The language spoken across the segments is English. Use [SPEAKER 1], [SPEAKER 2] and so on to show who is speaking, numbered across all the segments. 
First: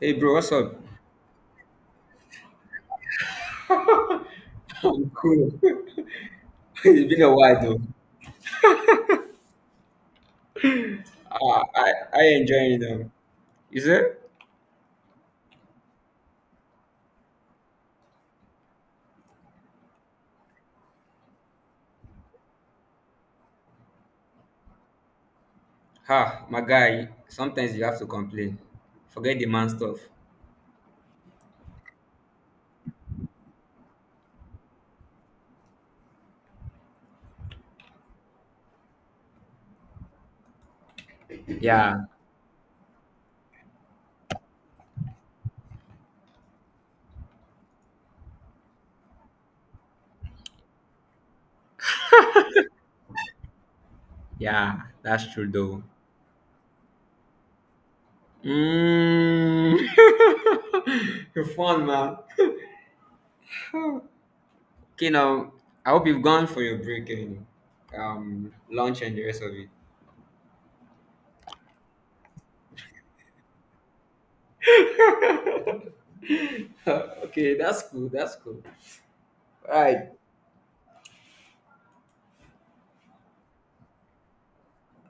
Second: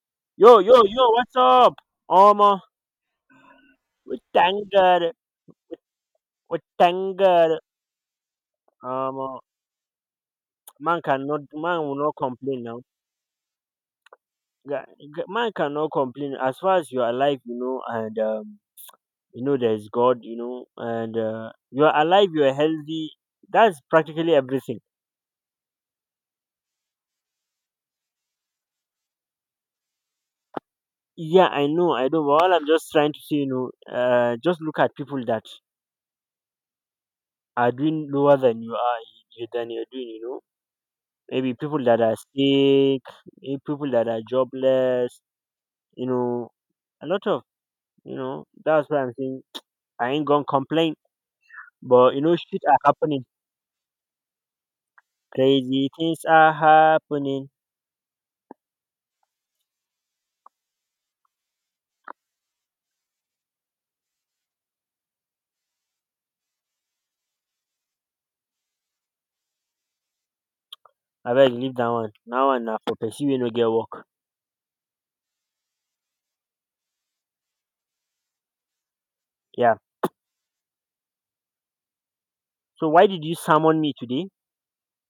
[SPEAKER 1] Hey bro, what's
[SPEAKER 2] Yo, yo,
[SPEAKER 1] up?
[SPEAKER 2] yo, what's up? Um, uh, we thank
[SPEAKER 1] I'm
[SPEAKER 2] God.
[SPEAKER 1] cool.
[SPEAKER 2] We
[SPEAKER 1] It's
[SPEAKER 2] thank
[SPEAKER 1] been a
[SPEAKER 2] God.
[SPEAKER 1] while though.
[SPEAKER 2] Um, uh, man cannot,
[SPEAKER 1] Uh,
[SPEAKER 2] man
[SPEAKER 1] I
[SPEAKER 2] will not
[SPEAKER 1] I
[SPEAKER 2] complain now.
[SPEAKER 1] enjoying them. Is it?
[SPEAKER 2] Man cannot complain as far as you are alive, you know, and you know there is God, you know, and you are alive, you are healthy. That's practically everything.
[SPEAKER 1] Ha, my guy. Sometimes you have to complain. Forget the man stuff.
[SPEAKER 2] Yeah, I know. But all I'm just trying to say, just look at people that are doing lower than you are, you than you're doing, you know. Maybe people that
[SPEAKER 1] Yeah,
[SPEAKER 2] are sick, eh, people that are jobless, you know, a lot of, you know, that's why I'm saying I ain't gonna complain. But you know, shit are happening.
[SPEAKER 1] yeah, that's true though.
[SPEAKER 2] Crazy things are happening.
[SPEAKER 1] Mm. You're fun, man. Okay, now I hope you've gone for your break and lunch and the rest of it.
[SPEAKER 2] I better leave that one. Now one na for pursue you no get work.
[SPEAKER 1] Okay, that's cool. That's cool. All
[SPEAKER 2] Yeah.
[SPEAKER 1] right.
[SPEAKER 2] So why did you summon me today?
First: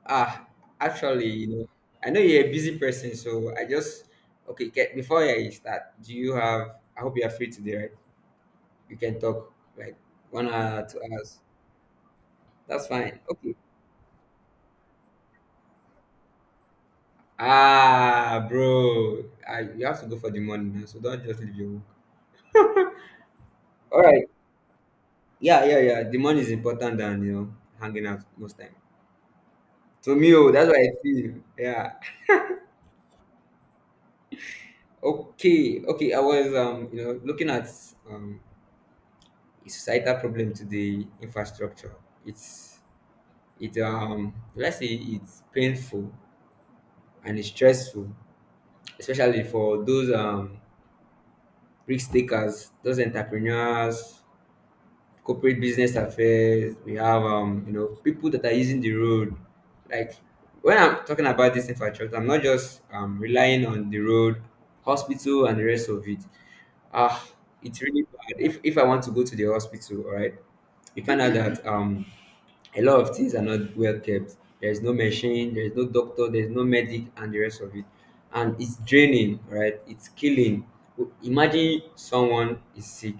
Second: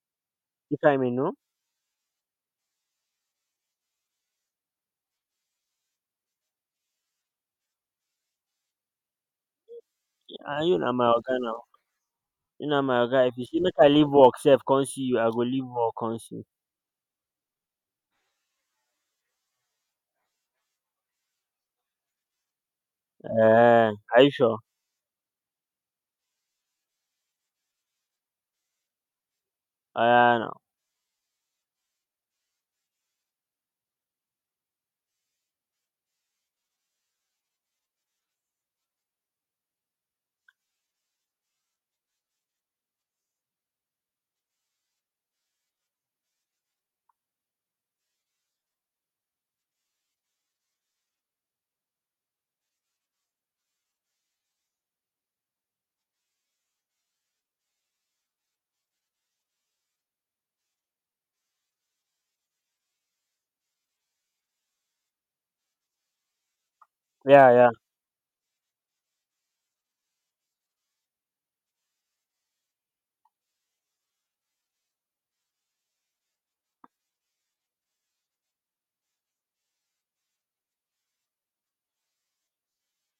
[SPEAKER 1] Ah,
[SPEAKER 2] If I may
[SPEAKER 1] actually,
[SPEAKER 2] know.
[SPEAKER 1] you know, I know you're a busy person, so I just okay. Get, before I start, do you have? I hope you are free today, right? You can talk like one
[SPEAKER 2] Ah, you
[SPEAKER 1] hour,
[SPEAKER 2] na
[SPEAKER 1] two
[SPEAKER 2] my oga
[SPEAKER 1] hours.
[SPEAKER 2] now. You na
[SPEAKER 1] That's
[SPEAKER 2] my oga.
[SPEAKER 1] fine.
[SPEAKER 2] If you
[SPEAKER 1] Okay.
[SPEAKER 2] see make I leave work sef, come see you, I go leave work come see you.
[SPEAKER 1] Ah, bro, I, you have to go for the money now, so don't just leave your work.
[SPEAKER 2] Eh,
[SPEAKER 1] All
[SPEAKER 2] are
[SPEAKER 1] right.
[SPEAKER 2] you sure?
[SPEAKER 1] Yeah, yeah, yeah. The money is important than you know, hanging out most time. To me,
[SPEAKER 2] Ah,
[SPEAKER 1] oh,
[SPEAKER 2] no.
[SPEAKER 1] that's what I feel. Yeah. Okay, okay. I was you know, looking at um a societal problem to the infrastructure. It's it let's say it's painful and it's stressful, especially for those risk takers, those entrepreneurs, corporate business affairs. We have you know people that are using the road. Like when I'm talking about this infrastructure, I'm not just relying on the road, hospital, and the rest of it. Ah,
[SPEAKER 2] Yeah, yeah,
[SPEAKER 1] it's really bad. If I want to go to the hospital, all right, you find out that a lot of things are not well kept. There is no machine, there is no doctor, there is no medic, and the rest of it. And it's draining, right? It's killing. Imagine someone is sick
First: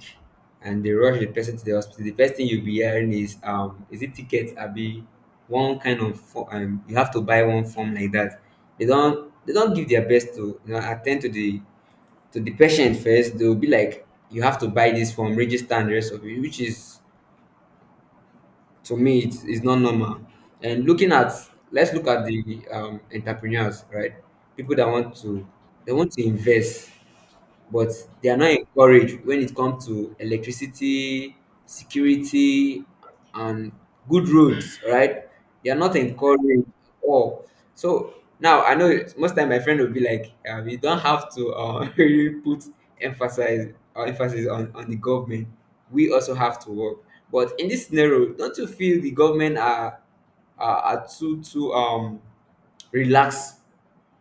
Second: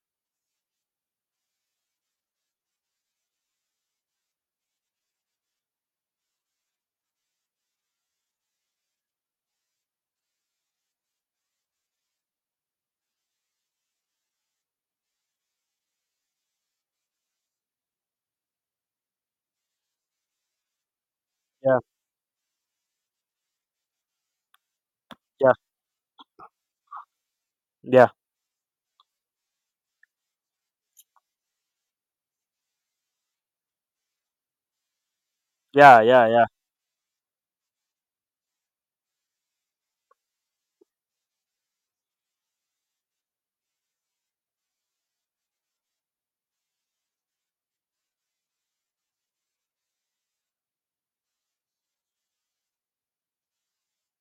[SPEAKER 1] and they rush the person to the hospital. The first thing you'll be hearing is it tickets, Abi, one kind of form. You have to buy one form like that. They don't give their best to you know attend to the patient first. They'll be like, you have to buy this form, register, and the rest of it, which is to me it's not normal and looking at
[SPEAKER 2] yeah,
[SPEAKER 1] let's look at the entrepreneurs, right, people that want to
[SPEAKER 2] yeah,
[SPEAKER 1] they want to invest, but
[SPEAKER 2] yeah,
[SPEAKER 1] they are not encouraged when it comes to electricity, security, and good roads, right? They are not
[SPEAKER 2] yeah, yeah,
[SPEAKER 1] encouraged
[SPEAKER 2] yeah.
[SPEAKER 1] at all. So now I know most time my friend will be like, we don't have to really put emphasis or emphasis on the government. We also have to work. But in this scenario, don't you feel the government are too relaxed,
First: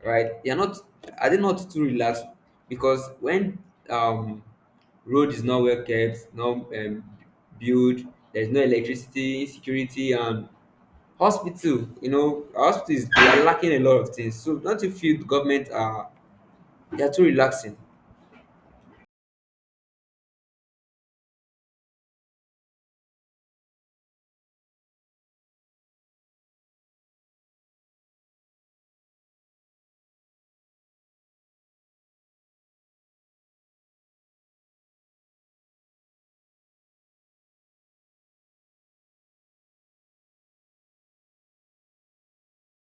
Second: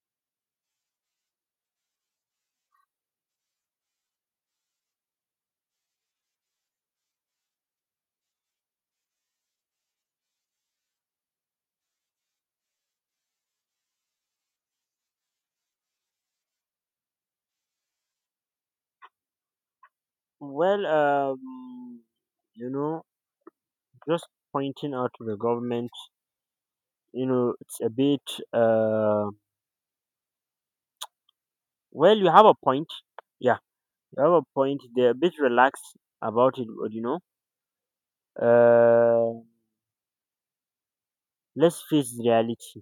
[SPEAKER 1] right? They are not are they not too relaxed? Because when um road is not well kept, no built, there's no electricity, security and hospital, you know, hospital is they are lacking a lot of things. So don't you feel the government are they are too relaxing?
[SPEAKER 2] Well, you know, just pointing out to the government, you know, it's a bit, uh, well, you have a point. Yeah, you have a point. They're a bit relaxed about it, but uh, let's face reality.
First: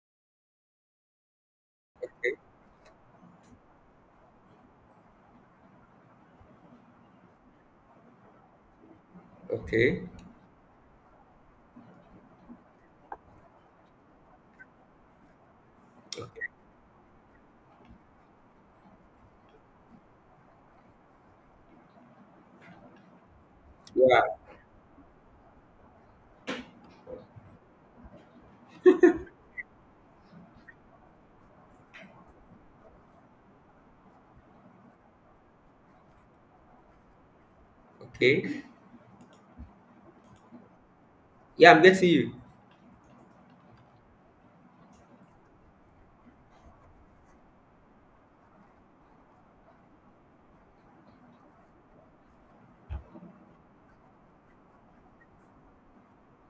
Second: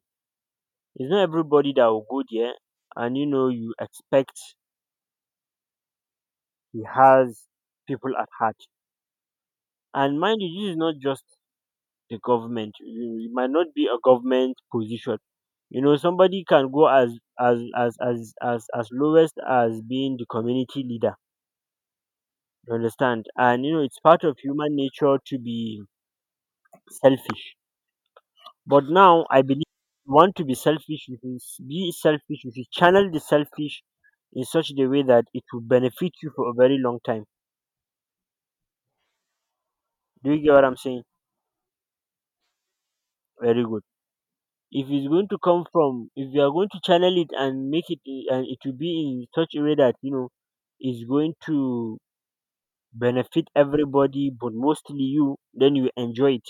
[SPEAKER 2] It's not everybody that will go there, and you know, you expect he has people at heart.
[SPEAKER 1] Okay.
[SPEAKER 2] And mind you, this is not just the government. You- It might not be a government position. You know, somebody can go as lowest as being the community leader. You understand? And you know, it's
[SPEAKER 1] Yeah,
[SPEAKER 2] part of human nature to be selfish. But now I believe you want to be selfish, you should be selfish, you should channel the selfish in such a way that it will benefit you for a very long time.
[SPEAKER 1] okay.
[SPEAKER 2] Do you get what I'm saying?
[SPEAKER 1] Yeah, I'm getting you.
[SPEAKER 2] Very good. If it's going to come from, if you are going to channel it and make it, and it will be in such a way that, you know, is going to benefit everybody, but mostly you, then you enjoy it.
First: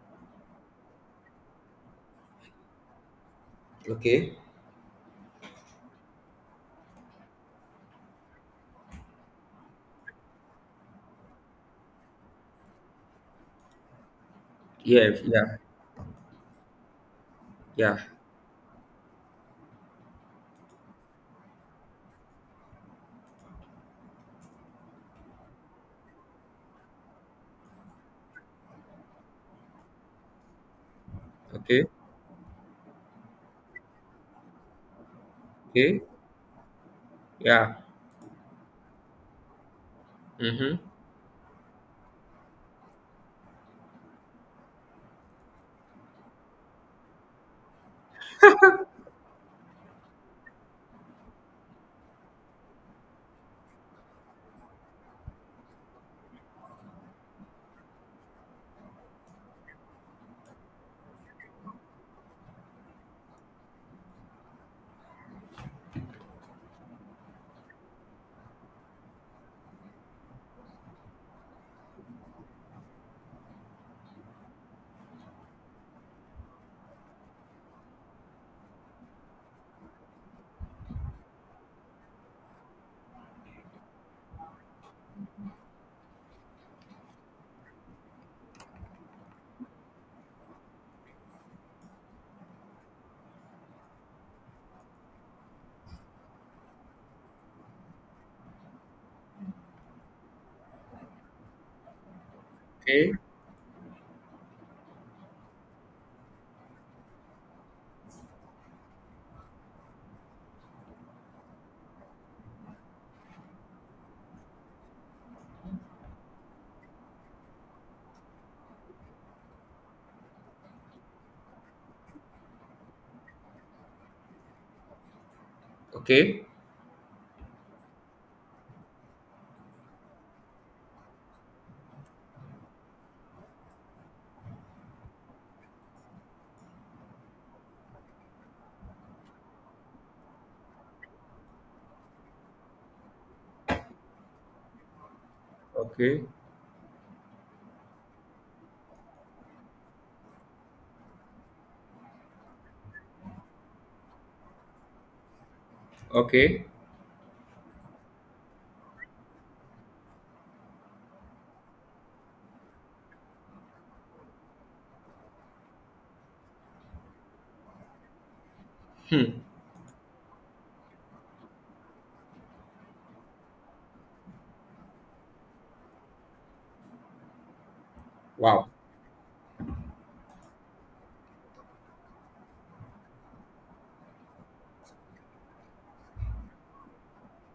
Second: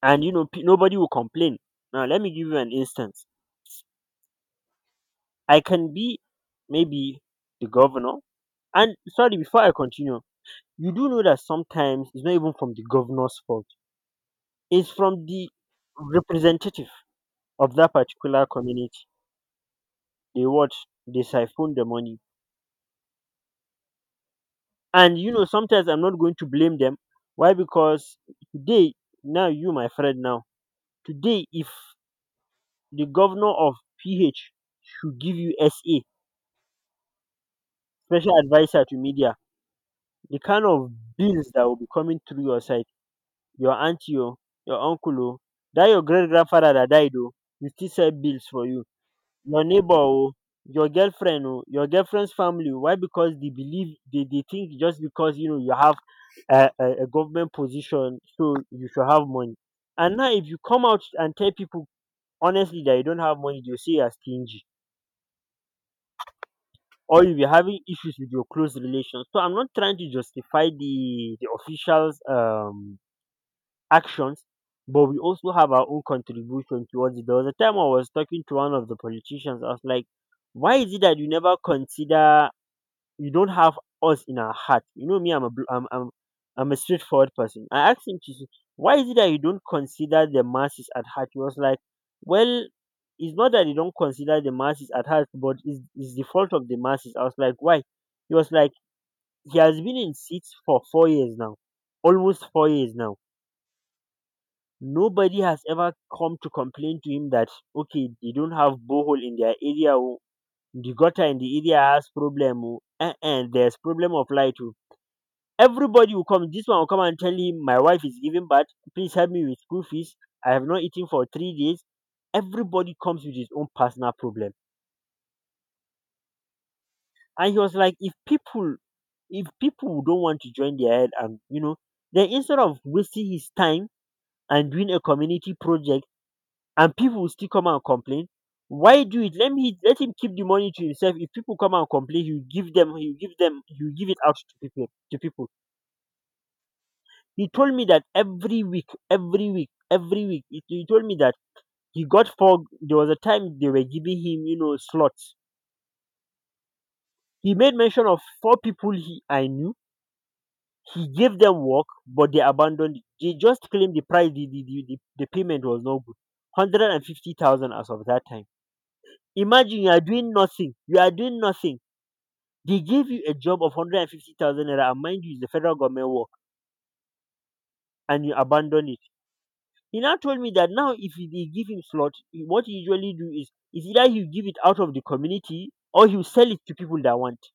[SPEAKER 2] And, you know, nobody will complain. Now, let me give you an instance.
[SPEAKER 1] Okay.
[SPEAKER 2] I can be maybe the governor. And sorry, before I continue, you do know that sometimes it's not even from the governor's fault. It's
[SPEAKER 1] Yeah,
[SPEAKER 2] from the
[SPEAKER 1] yeah,
[SPEAKER 2] representative of that
[SPEAKER 1] yeah.
[SPEAKER 2] particular community. They watch, they siphon the money. And you know, sometimes I'm not going to blame them. Why? Because today, now you, my friend, now, today, if
[SPEAKER 1] Okay,
[SPEAKER 2] the governor of PH should give you
[SPEAKER 1] okay,
[SPEAKER 2] SA,
[SPEAKER 1] yeah.
[SPEAKER 2] special advisor to media, the kind
[SPEAKER 1] Mm-hmm.
[SPEAKER 2] of bills that will be coming through your side, your auntie oh, your uncle oh, dat your great grandfather dat died oh, you still sell bills for you, your neighbor oh, your girlfriend oh, your girlfriend's family oh. Why? Because they believe they think just because you know you have a government position, so you should have money. And now if you come out and tell people honestly that you don't have money, dey will say you are stingy or you be having issues with your close relations. So I'm not trying to justify the officials actions, but we also have our own contribution towards it. There was a time I was talking to one of the politicians. I was like, why is it that you never consider, you don't have us in our heart? You know me, I'm a straightforward person. I asked him to say, why is it that you don't consider the masses at heart? He was like, well, it's not that you don't consider the masses at heart, but it's the fault of the masses. I was like, why? He was like, he has been in seats for 4 years now, almost 4 years
[SPEAKER 1] Okay,
[SPEAKER 2] now. Nobody has ever come to complain to him that okay they don't have borehole in their area oh, the gutter in the area has problem oh, eh, eh, there's problem of light oh. Everybody will come, this one will come and tell him my wife is giving birth, please help me with school fees, I have not eaten for 3 days. Everybody comes with his own personal problem.
[SPEAKER 1] okay,
[SPEAKER 2] And he was like, if people don't want to join their head, and you know, then instead of wasting his time and doing a community project and people will still come and complain. Why do it? Let me, let him keep the money to himself. If people come and complain, he'll give it out to people.
[SPEAKER 1] okay,
[SPEAKER 2] He told me that every week, every week. He told me that he got four, there was a time they were giving him, you know, slots.
[SPEAKER 1] okay.
[SPEAKER 2] He made mention of four people he I knew. He gave them work, but they abandoned it. They just claimed the price, the payment was no good. 150,000 as of that time. Imagine you are doing nothing. They gave you a job of 150,000 naira, and mind you, it's the federal government work, and you
[SPEAKER 1] Wow.
[SPEAKER 2] abandon it. He now told me that now, if they give him slot, what he usually do is either he'll give it out of the community or he'll sell it to people that want.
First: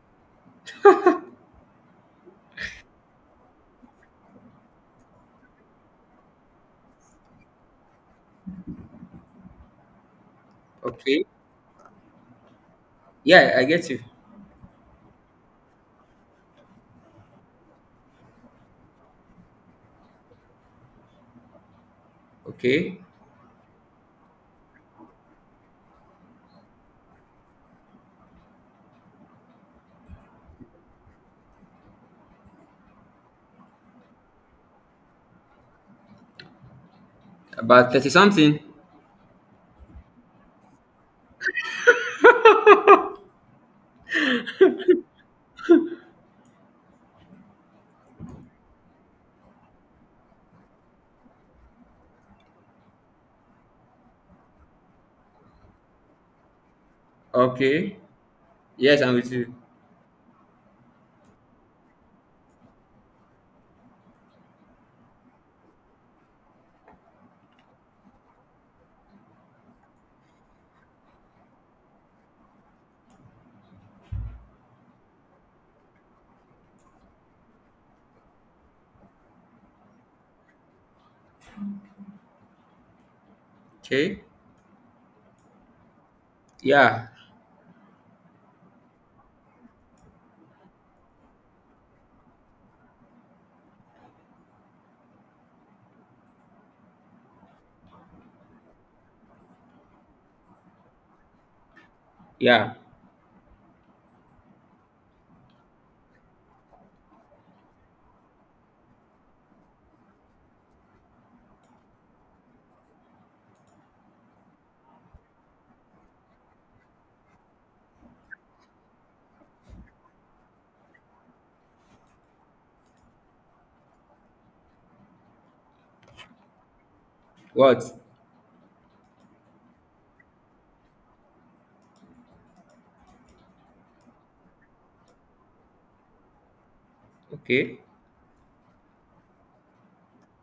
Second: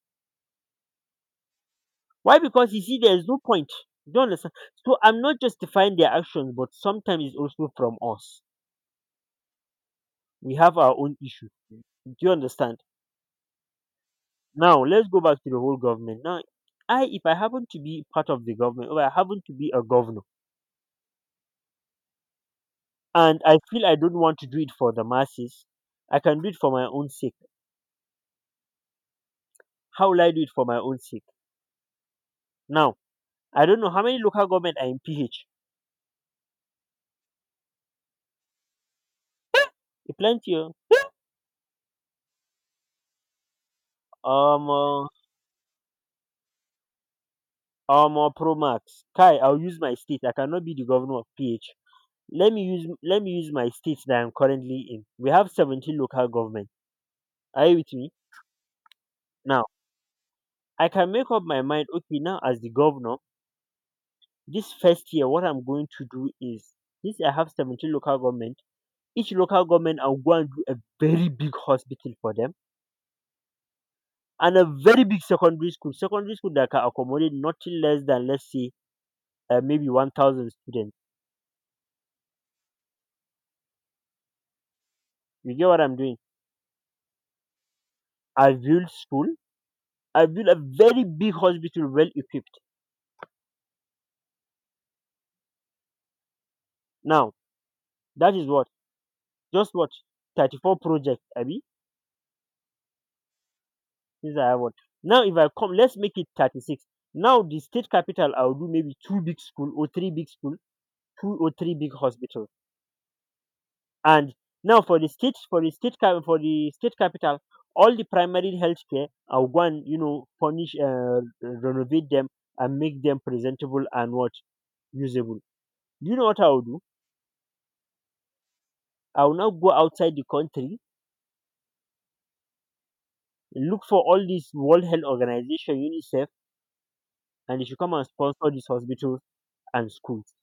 [SPEAKER 2] Why? Because you see, there's no point. You don't understand. So I'm not justifying their actions, but sometimes it's also from us. We have our own
[SPEAKER 1] Okay.
[SPEAKER 2] issue. Do you understand?
[SPEAKER 1] Yeah, I get you.
[SPEAKER 2] Now, let's go back to the whole government. Now, I, if I happen to be part of the government, or I happen to be a governor,
[SPEAKER 1] Okay.
[SPEAKER 2] and I feel I don't want to do it for the masses. I can do it for my own sake. How will I do it for my own sake? Now, I don't know how many local government are in PH.
[SPEAKER 1] About 30 something.
[SPEAKER 2] A plenty oh. Um, uh, Pro Max. Kai, I'll use my state. I cannot be the governor of PH. Let me use my state that I'm currently in. We have 17 local government. Are you with
[SPEAKER 1] Okay.
[SPEAKER 2] me?
[SPEAKER 1] Yes, I'm with you.
[SPEAKER 2] Now, I can make up my mind. Okay, now as the governor, this first year, what I'm going to do is this. I have 17 local government. Each local government, and go and do a very big hospital for them and a very big secondary school that can accommodate nothing less than, let's say, maybe 1,000 students.
[SPEAKER 1] Okay.
[SPEAKER 2] You get what I'm doing?
[SPEAKER 1] Yeah.
[SPEAKER 2] I build school, I build a very big hospital well equipped. Now, that is what, just what, 34 projects I
[SPEAKER 1] Yeah.
[SPEAKER 2] since I have. What? Now if I come, let's make it 36. Now the state capital, I'll do maybe two big school or three big school, two or three big hospitals. And now for the state, for the state capital, all the primary healthcare, care are one, you know, furnish, renovate them and make them presentable and what, usable. Do you know what I will do?
[SPEAKER 1] What?
[SPEAKER 2] I will now go outside the country, look for all these World Health Organization, UNICEF, and they should
[SPEAKER 1] Okay.
[SPEAKER 2] come and sponsor these hospitals and schools.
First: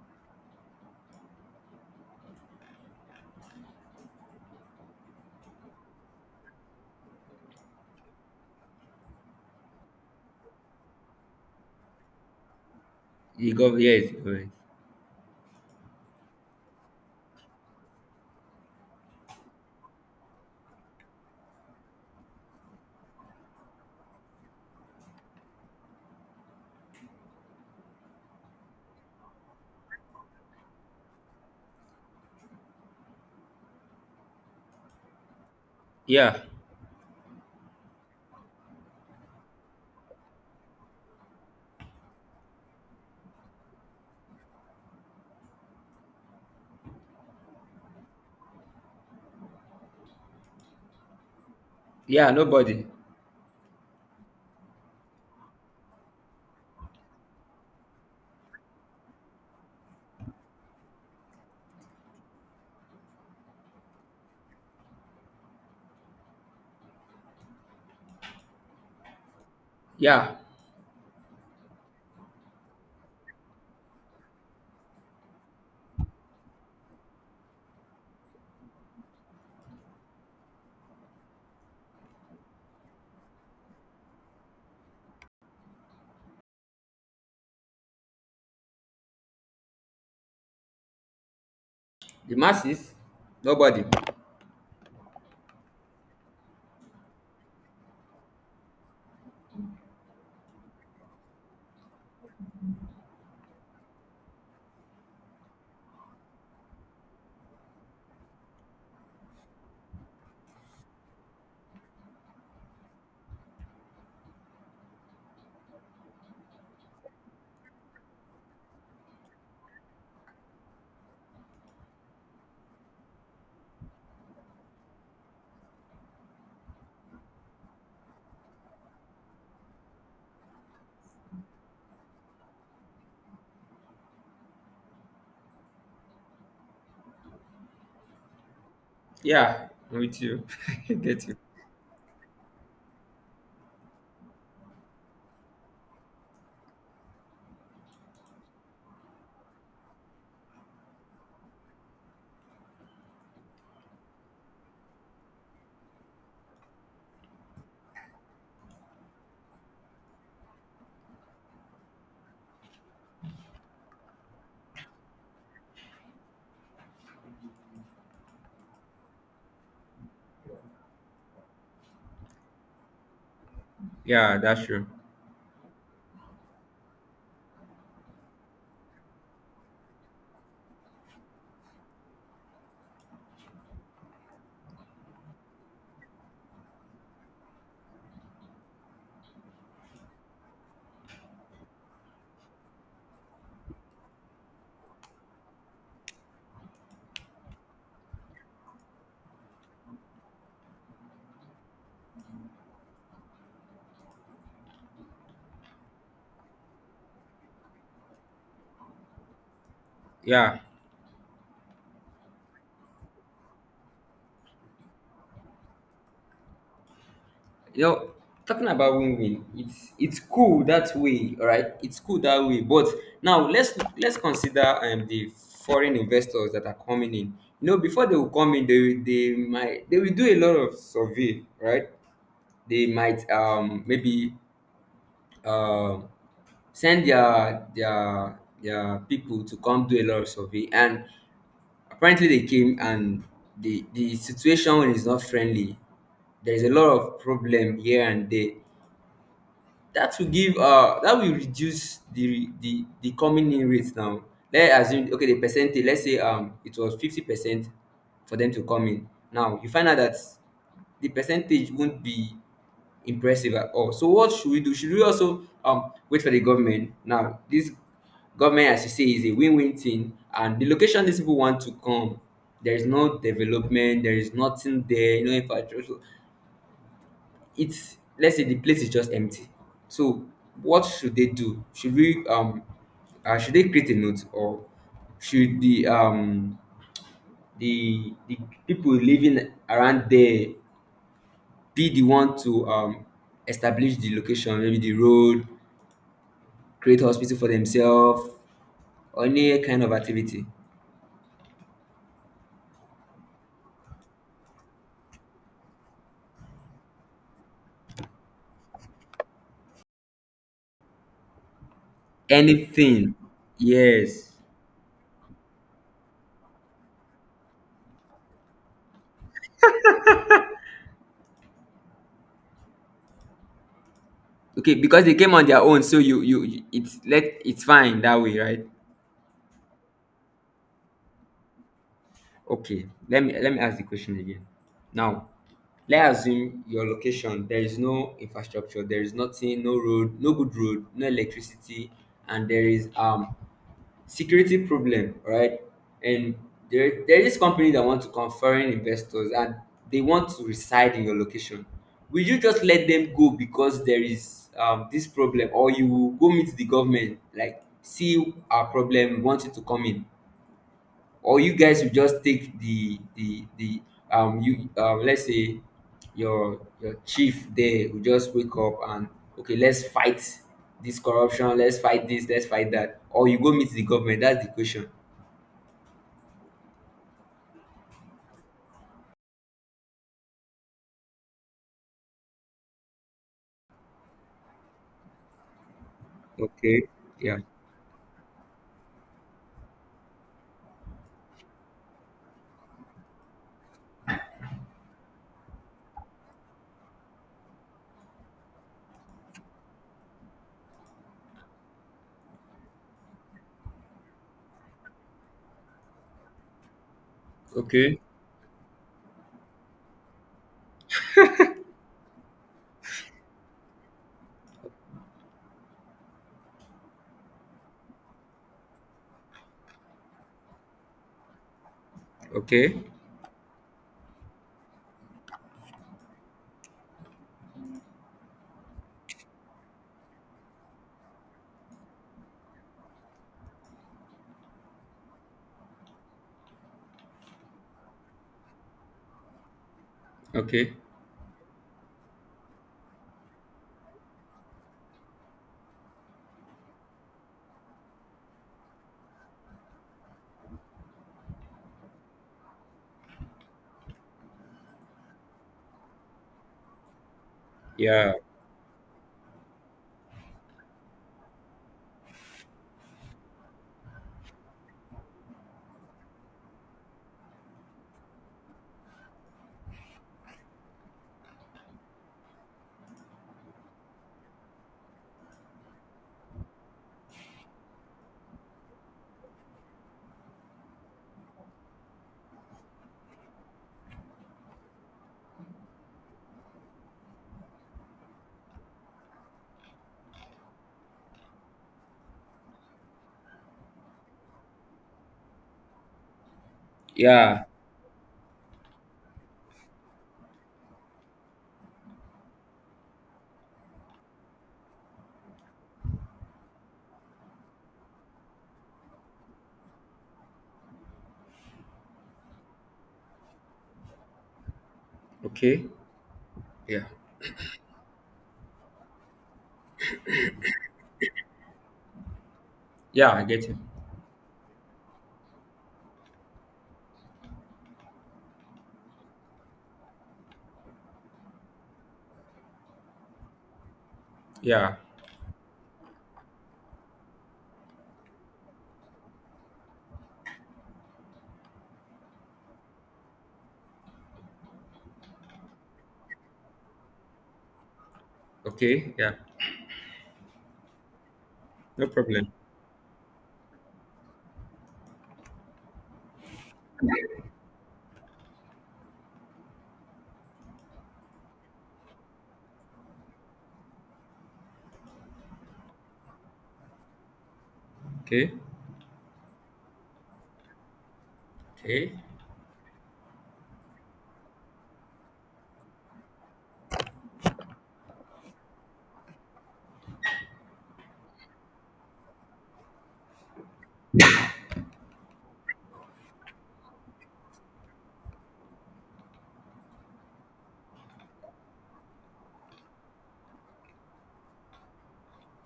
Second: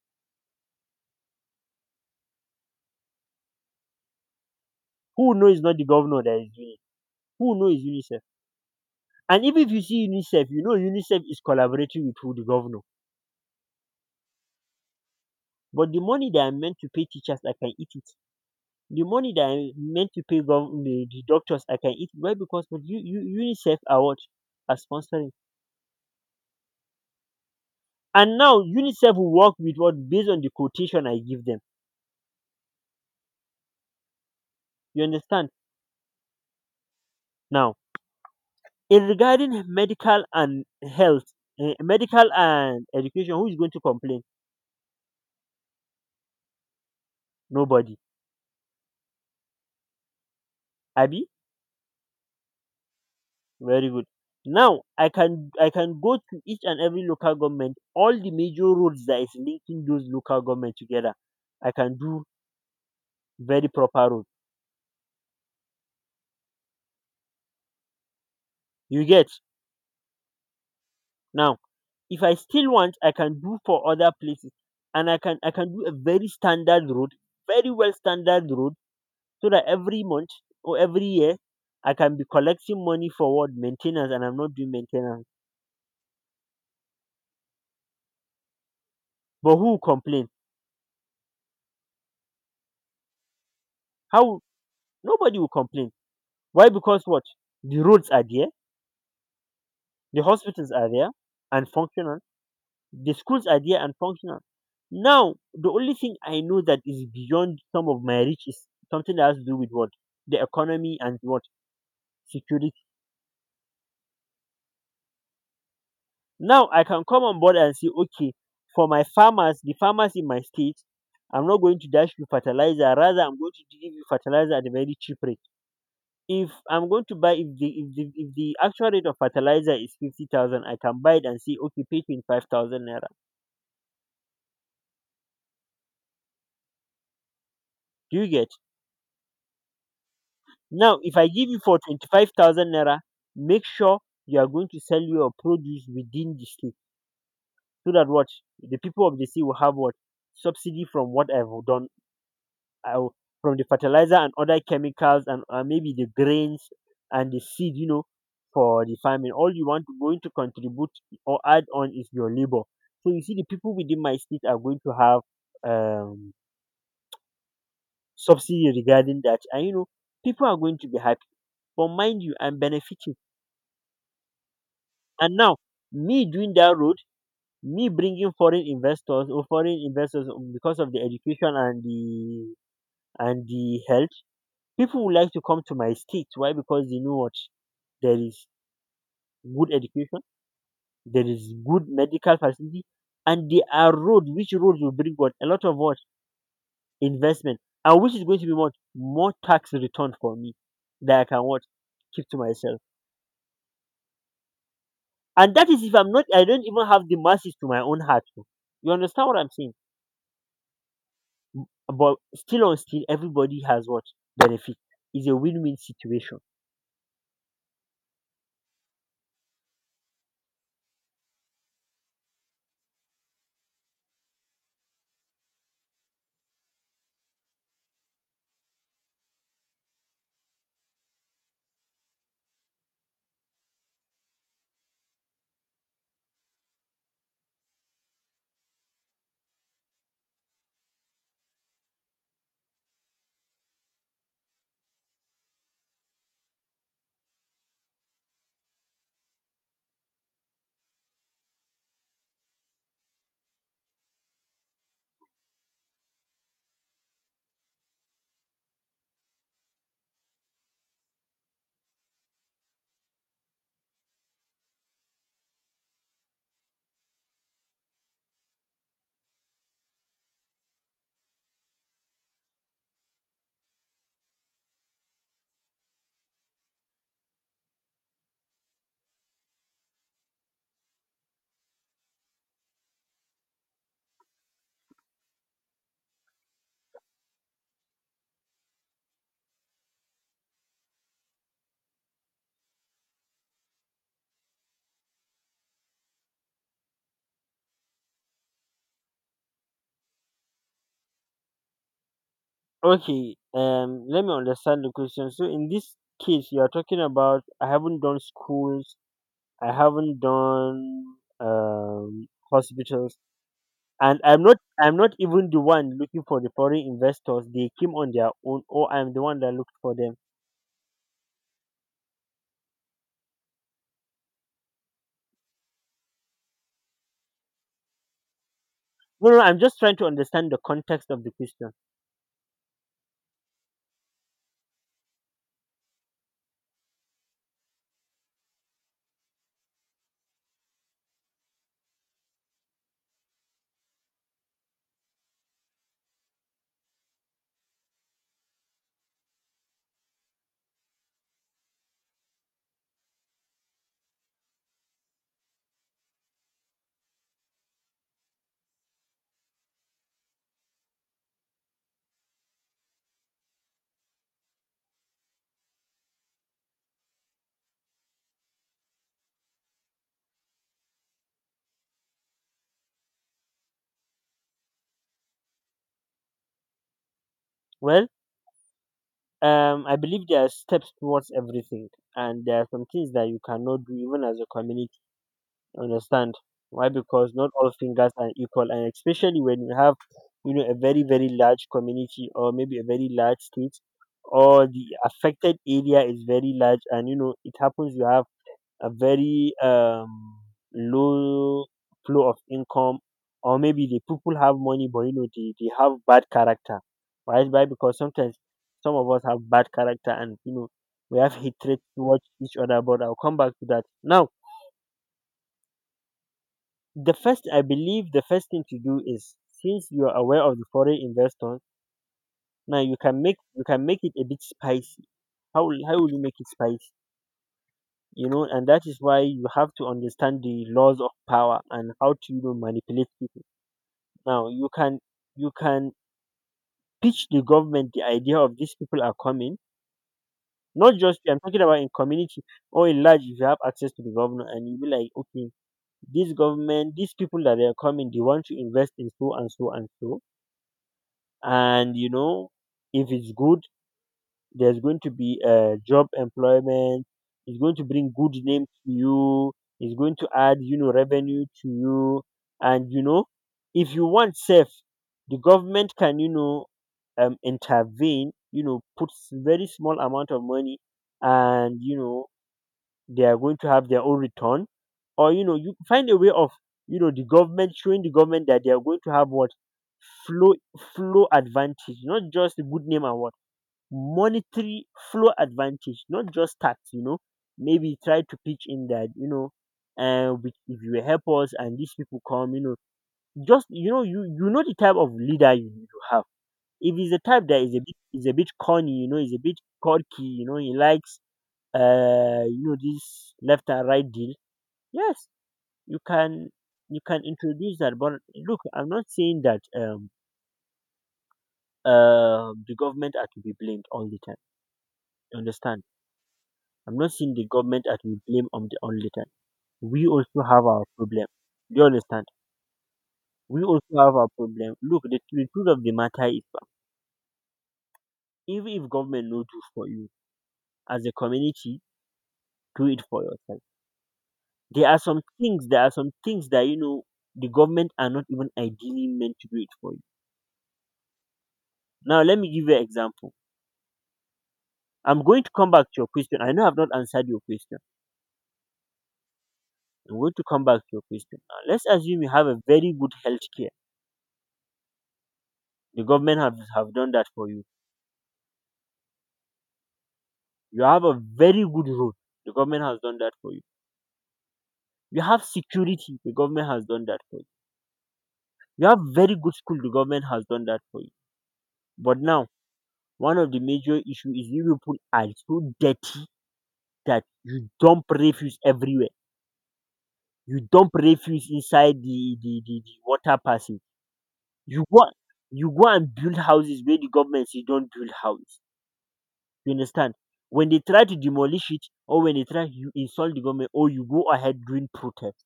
[SPEAKER 2] Who knows is not the governor that is doing it? Who knows is UNICEF? And even if you see UNICEF, you know UNICEF is collaborating with who? The governor.
[SPEAKER 1] You go yes. Alright.
[SPEAKER 2] But the money they are meant to pay teachers, I can eat it. The money that I meant to pay the doctors, I can eat. Why? Because but UNICEF are what? Are sponsoring. And now UNICEF will work with what? Based on the quotation I give them. You understand?
[SPEAKER 1] Yeah.
[SPEAKER 2] Now, in regarding medical and health, eh, medical and education, who is going to complain? Nobody. Abby?
[SPEAKER 1] Yeah, nobody.
[SPEAKER 2] Very good. Now I can go to each and every local government, all the major roads that is linking those local government together. I can do very proper road. You get
[SPEAKER 1] Yeah.
[SPEAKER 2] now. If I still want, I can do for other places, and I can do a very standard road, very well standard road, so that every month or every year I can be collecting money for what? Maintenance. And I'm not doing maintenance, but who will complain?
[SPEAKER 1] The masses? Nobody.
[SPEAKER 2] How? Nobody will complain. Why? Because what? The roads are there, the hospitals are there and functional, the schools are there and functional. Now the only thing I know that is beyond some of my reach is something that has to do with what? The economy, and what? Security. Now I can come on board and say, okay, for my farmers, the farmers in my state, I'm not going to dash you fertilizer. Rather, I'm going to give you fertilizer at a very cheap rate. If I'm going to buy, if the actual rate of fertilizer is 50,000, I can buy it and say, okay, pay ₦25,000 naira. Do you get?
[SPEAKER 1] Yeah. I'm with you. I
[SPEAKER 2] Now, if I
[SPEAKER 1] get you.
[SPEAKER 2] give you for ₦25,000 naira, make sure you are going to sell your produce within the state, so that what? The people of the state will have what? Subsidy from what I've done uh, from the fertilizer and other chemicals, and maybe the grains and the seed, you know, for the farming. All you want going to contribute or add on is your labor. So you see, the people within my state are going to have um, subsidy regarding that, and you know, people are going to be happy. But mind you, I'm benefiting,
[SPEAKER 1] Yeah, that's true.
[SPEAKER 2] and now me doing that road, me bringing foreign investors, or foreign investors, because of the education and the health. People would like to come to my state. Why? Because they know what? There is good education, there is good medical facility, and there are roads. Which roads will bring what? A lot of what? Investment. And which is going to be what? More tax return for me, that I can what? Keep to myself. And that is if I'm not, I don't even have the masses to my own heart. Oh. You understand what I'm saying?
[SPEAKER 1] Yeah.
[SPEAKER 2] M- But still on still, everybody has what? Benefit. It's a win-win situation.
[SPEAKER 1] You know, talking about win-win, it's cool that way, all right, it's cool that way, but now let's consider the foreign investors that are coming in. You know, before they will come in, they might they will do a lot of survey, right? They might maybe um send their people to come do a lot of survey, and apparently they came and the situation is not friendly. There's a lot of problem here and there that will give that will reduce the coming in rate. Now let's assume, okay, the percentage, let's say it was 50% for them to come in. Now you find out that the percentage won't be impressive at all. So what should we do? Should we also wait for the government? Now this government, as you say, is a win-win thing, and the location these people want to come, there is no development, there is nothing there, no infrastructure. It's let's say the place is just empty. So what should they do? Should we should they create a note, or should the people living around there be the one to establish the location, maybe the road, create hospital for themselves, or any kind of activity,
[SPEAKER 2] Okay, let me understand the question. So in this case, you are talking about I haven't done schools, I haven't done
[SPEAKER 1] anything?
[SPEAKER 2] hospitals, and
[SPEAKER 1] Yes.
[SPEAKER 2] I'm not even the one looking for the foreign investors. They came on their own, or I'm the one that looked for them.
[SPEAKER 1] Okay, because they came on their own, so you it's let it's fine that way, right?
[SPEAKER 2] No, no, no, I'm just trying to understand the context of the question.
[SPEAKER 1] Okay, let me ask the question again. Now, let's assume your location, there is no infrastructure, there is nothing, no road, no good road, no electricity, and there is security problem, right? And there is company that want to come foreign investors, and they want to reside in your location. Will you just let them go because there is this problem, or you will go meet the government, like see our problem, we want you to come in? Or you guys will just take the you let's say your chief there will just wake up and okay let's fight this corruption, let's fight this, let's fight that, or you go meet the government? That's the question.
[SPEAKER 2] Well, I believe there are steps towards everything, and there are some things that you cannot do even as a community. Understand?
[SPEAKER 1] Okay,
[SPEAKER 2] Why? Because
[SPEAKER 1] yeah.
[SPEAKER 2] not all fingers are equal, and especially when you have, you know, a very large community or maybe a very large state, or the affected area is very large. And you know it happens, you have a very low flow of income, or maybe the people have money, but you know they have bad character. Why? Why? Because
[SPEAKER 1] Okay,
[SPEAKER 2] sometimes some of us have bad character, and you know, we have hatred towards each other. But I'll come back to that. Now, the first, I believe the first thing to do is since you are aware of the foreign investors,
[SPEAKER 1] okay,
[SPEAKER 2] now you can make it a bit spicy. How will you make it spicy? You know, and that is why you have to understand the laws of power and how to, you know, manipulate people. Now you can pitch the government the idea of these people are coming,
[SPEAKER 1] okay,
[SPEAKER 2] not just, I'm talking about in community or in large. If you have access to the governor and you be like, okay, this government, these people that they are coming, they want to invest in so and so and so, and you know, if it's good, there's going to be a job employment, it's going to bring
[SPEAKER 1] yeah,
[SPEAKER 2] good name to you, it's going to add, you know, revenue to you. And you know, if you want safe, the government can, you know, intervene, you know, puts very small amount of money, and you know, they are going to have their own return. Or you know, you find a way of, you know, the government, showing the government that they are going to have what? Flow. Flow advantage, not just the good name, and what? Monetary flow advantage, not just tax. You know, maybe try to pitch in that, you know, we, if you help us and these people come, you know, just, you know, you know the type of leader you have. If he's a type
[SPEAKER 1] yeah.
[SPEAKER 2] that is a bit corny, you know, is a bit quirky, you know, he likes, you know, this left and right deal, yes, you can you can introduce that. But look, I'm not saying that the government are to be blamed all the time. You
[SPEAKER 1] Okay.
[SPEAKER 2] understand?
[SPEAKER 1] Yeah,
[SPEAKER 2] I'm not saying the government are to be blamed on the all the time. We also have our problem. Do you understand?
[SPEAKER 1] yeah, I get you.
[SPEAKER 2] We also have our problem. Look, the truth of the matter is, even if government no do for you as a community, do it for yourself.
[SPEAKER 1] Yeah.
[SPEAKER 2] There are some things, there are some things that, you know, the government are not even ideally meant to do it for you. Now let me give you an example. I'm going to come back to your question. I know I've not answered your question.
[SPEAKER 1] Okay. Yeah.
[SPEAKER 2] I'm going to come back to your question. Now, let's
[SPEAKER 1] No
[SPEAKER 2] assume you
[SPEAKER 1] problem.
[SPEAKER 2] have a very good health care. The government have done that for you. You have a very good road. The government has done that for you. You have security. The government has done that for you.
[SPEAKER 1] Okay,
[SPEAKER 2] You have very good school. The government has done that for you.
[SPEAKER 1] okay.
[SPEAKER 2] But now, one of the major issue is you people are so dirty that you dump refuse everywhere. You dump refuse inside the water passage. You go you go and build houses where the government say don't build house. You understand? When they try to demolish it, or when they try, you insult the government, or you go ahead doing protest.